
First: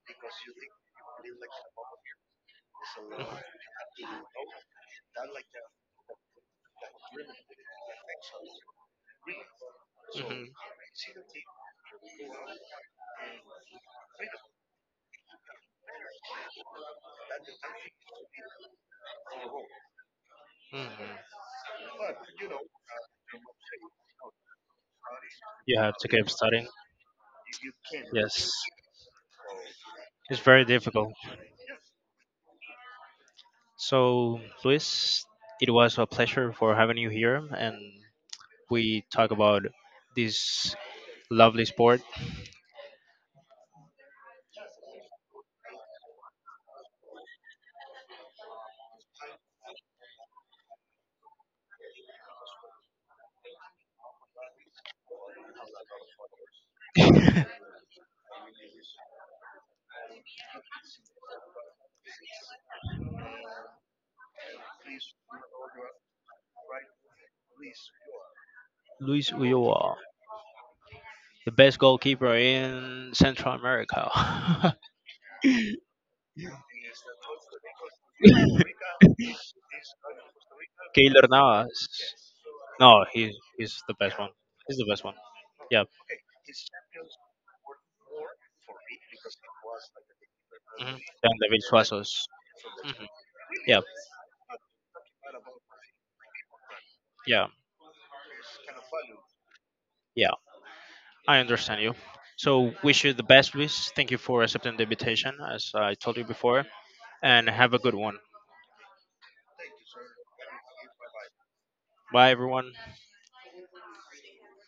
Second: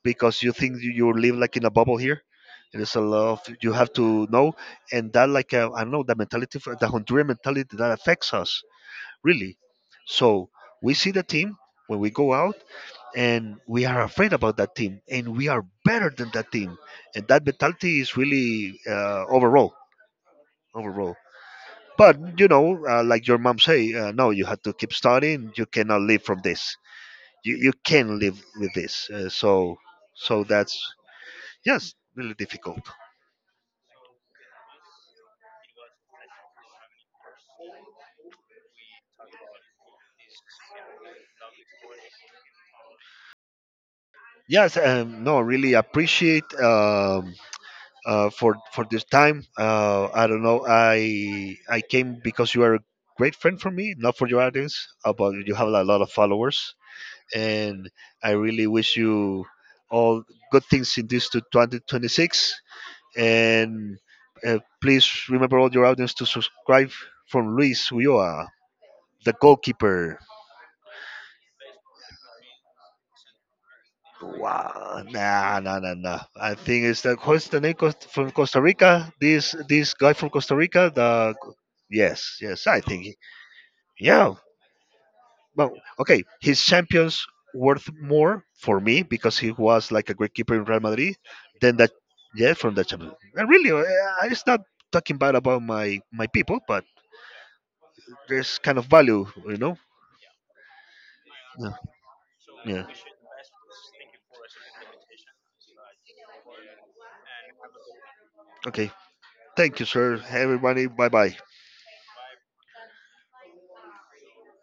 because you think you you live like in a bubble here. And it's a lot of you have to know, and that like uh, I don't know the mentality, for- the Honduran mentality that affects us really. Hmm. So we see the team when we go out and we are afraid about that team, and we are better than that team, and that mentality is really uh, overall, Hmm. overall. But you know, uh, like your mom say, uh, no, you have to keep studying. You You have cannot to live keep from studying. this. You you can live Yes, with this. Uh, so it's so very that's difficult. yes, really difficult. So, Luis, it was a pleasure for having you here, and we talk about this lovely sport. Yes, um, no, really appreciate um, uh, for for this time. Uh, I don't know. I I came because you are a great friend for me, not for your audience. About you have a lot of followers, and I really wish you all good things in this to twenty twenty-six. And uh, please remember all your audience to subscribe from Luis Ulloa, Luis the Ulloa, goalkeeper. the best goalkeeper in Central America. Wow, nah, nah, nah, nah. I think it's the what's the name Cost- from Costa Rica? This this guy from Costa Rica. Keylor The Navas. yes, yes, I think No, he- he's he's the best one. yeah. He's the best one. Well, Yeah. okay, his champions worth more for me because he was like a great keeper in Real Madrid Than the than Vichwa. that. Yeah, from that Mhm. champion. And really, uh, Yeah, I- I'm just not talking bad about my my people, but yeah, there's kind of value, you know. yeah. I Yeah. understand you. So Yeah. wish you the best, Luis. Thank you for accepting the invitation, as I told you before, and have a good one. Okay. Thank you, sir. Hey, everybody. Bye bye. Bye, everyone.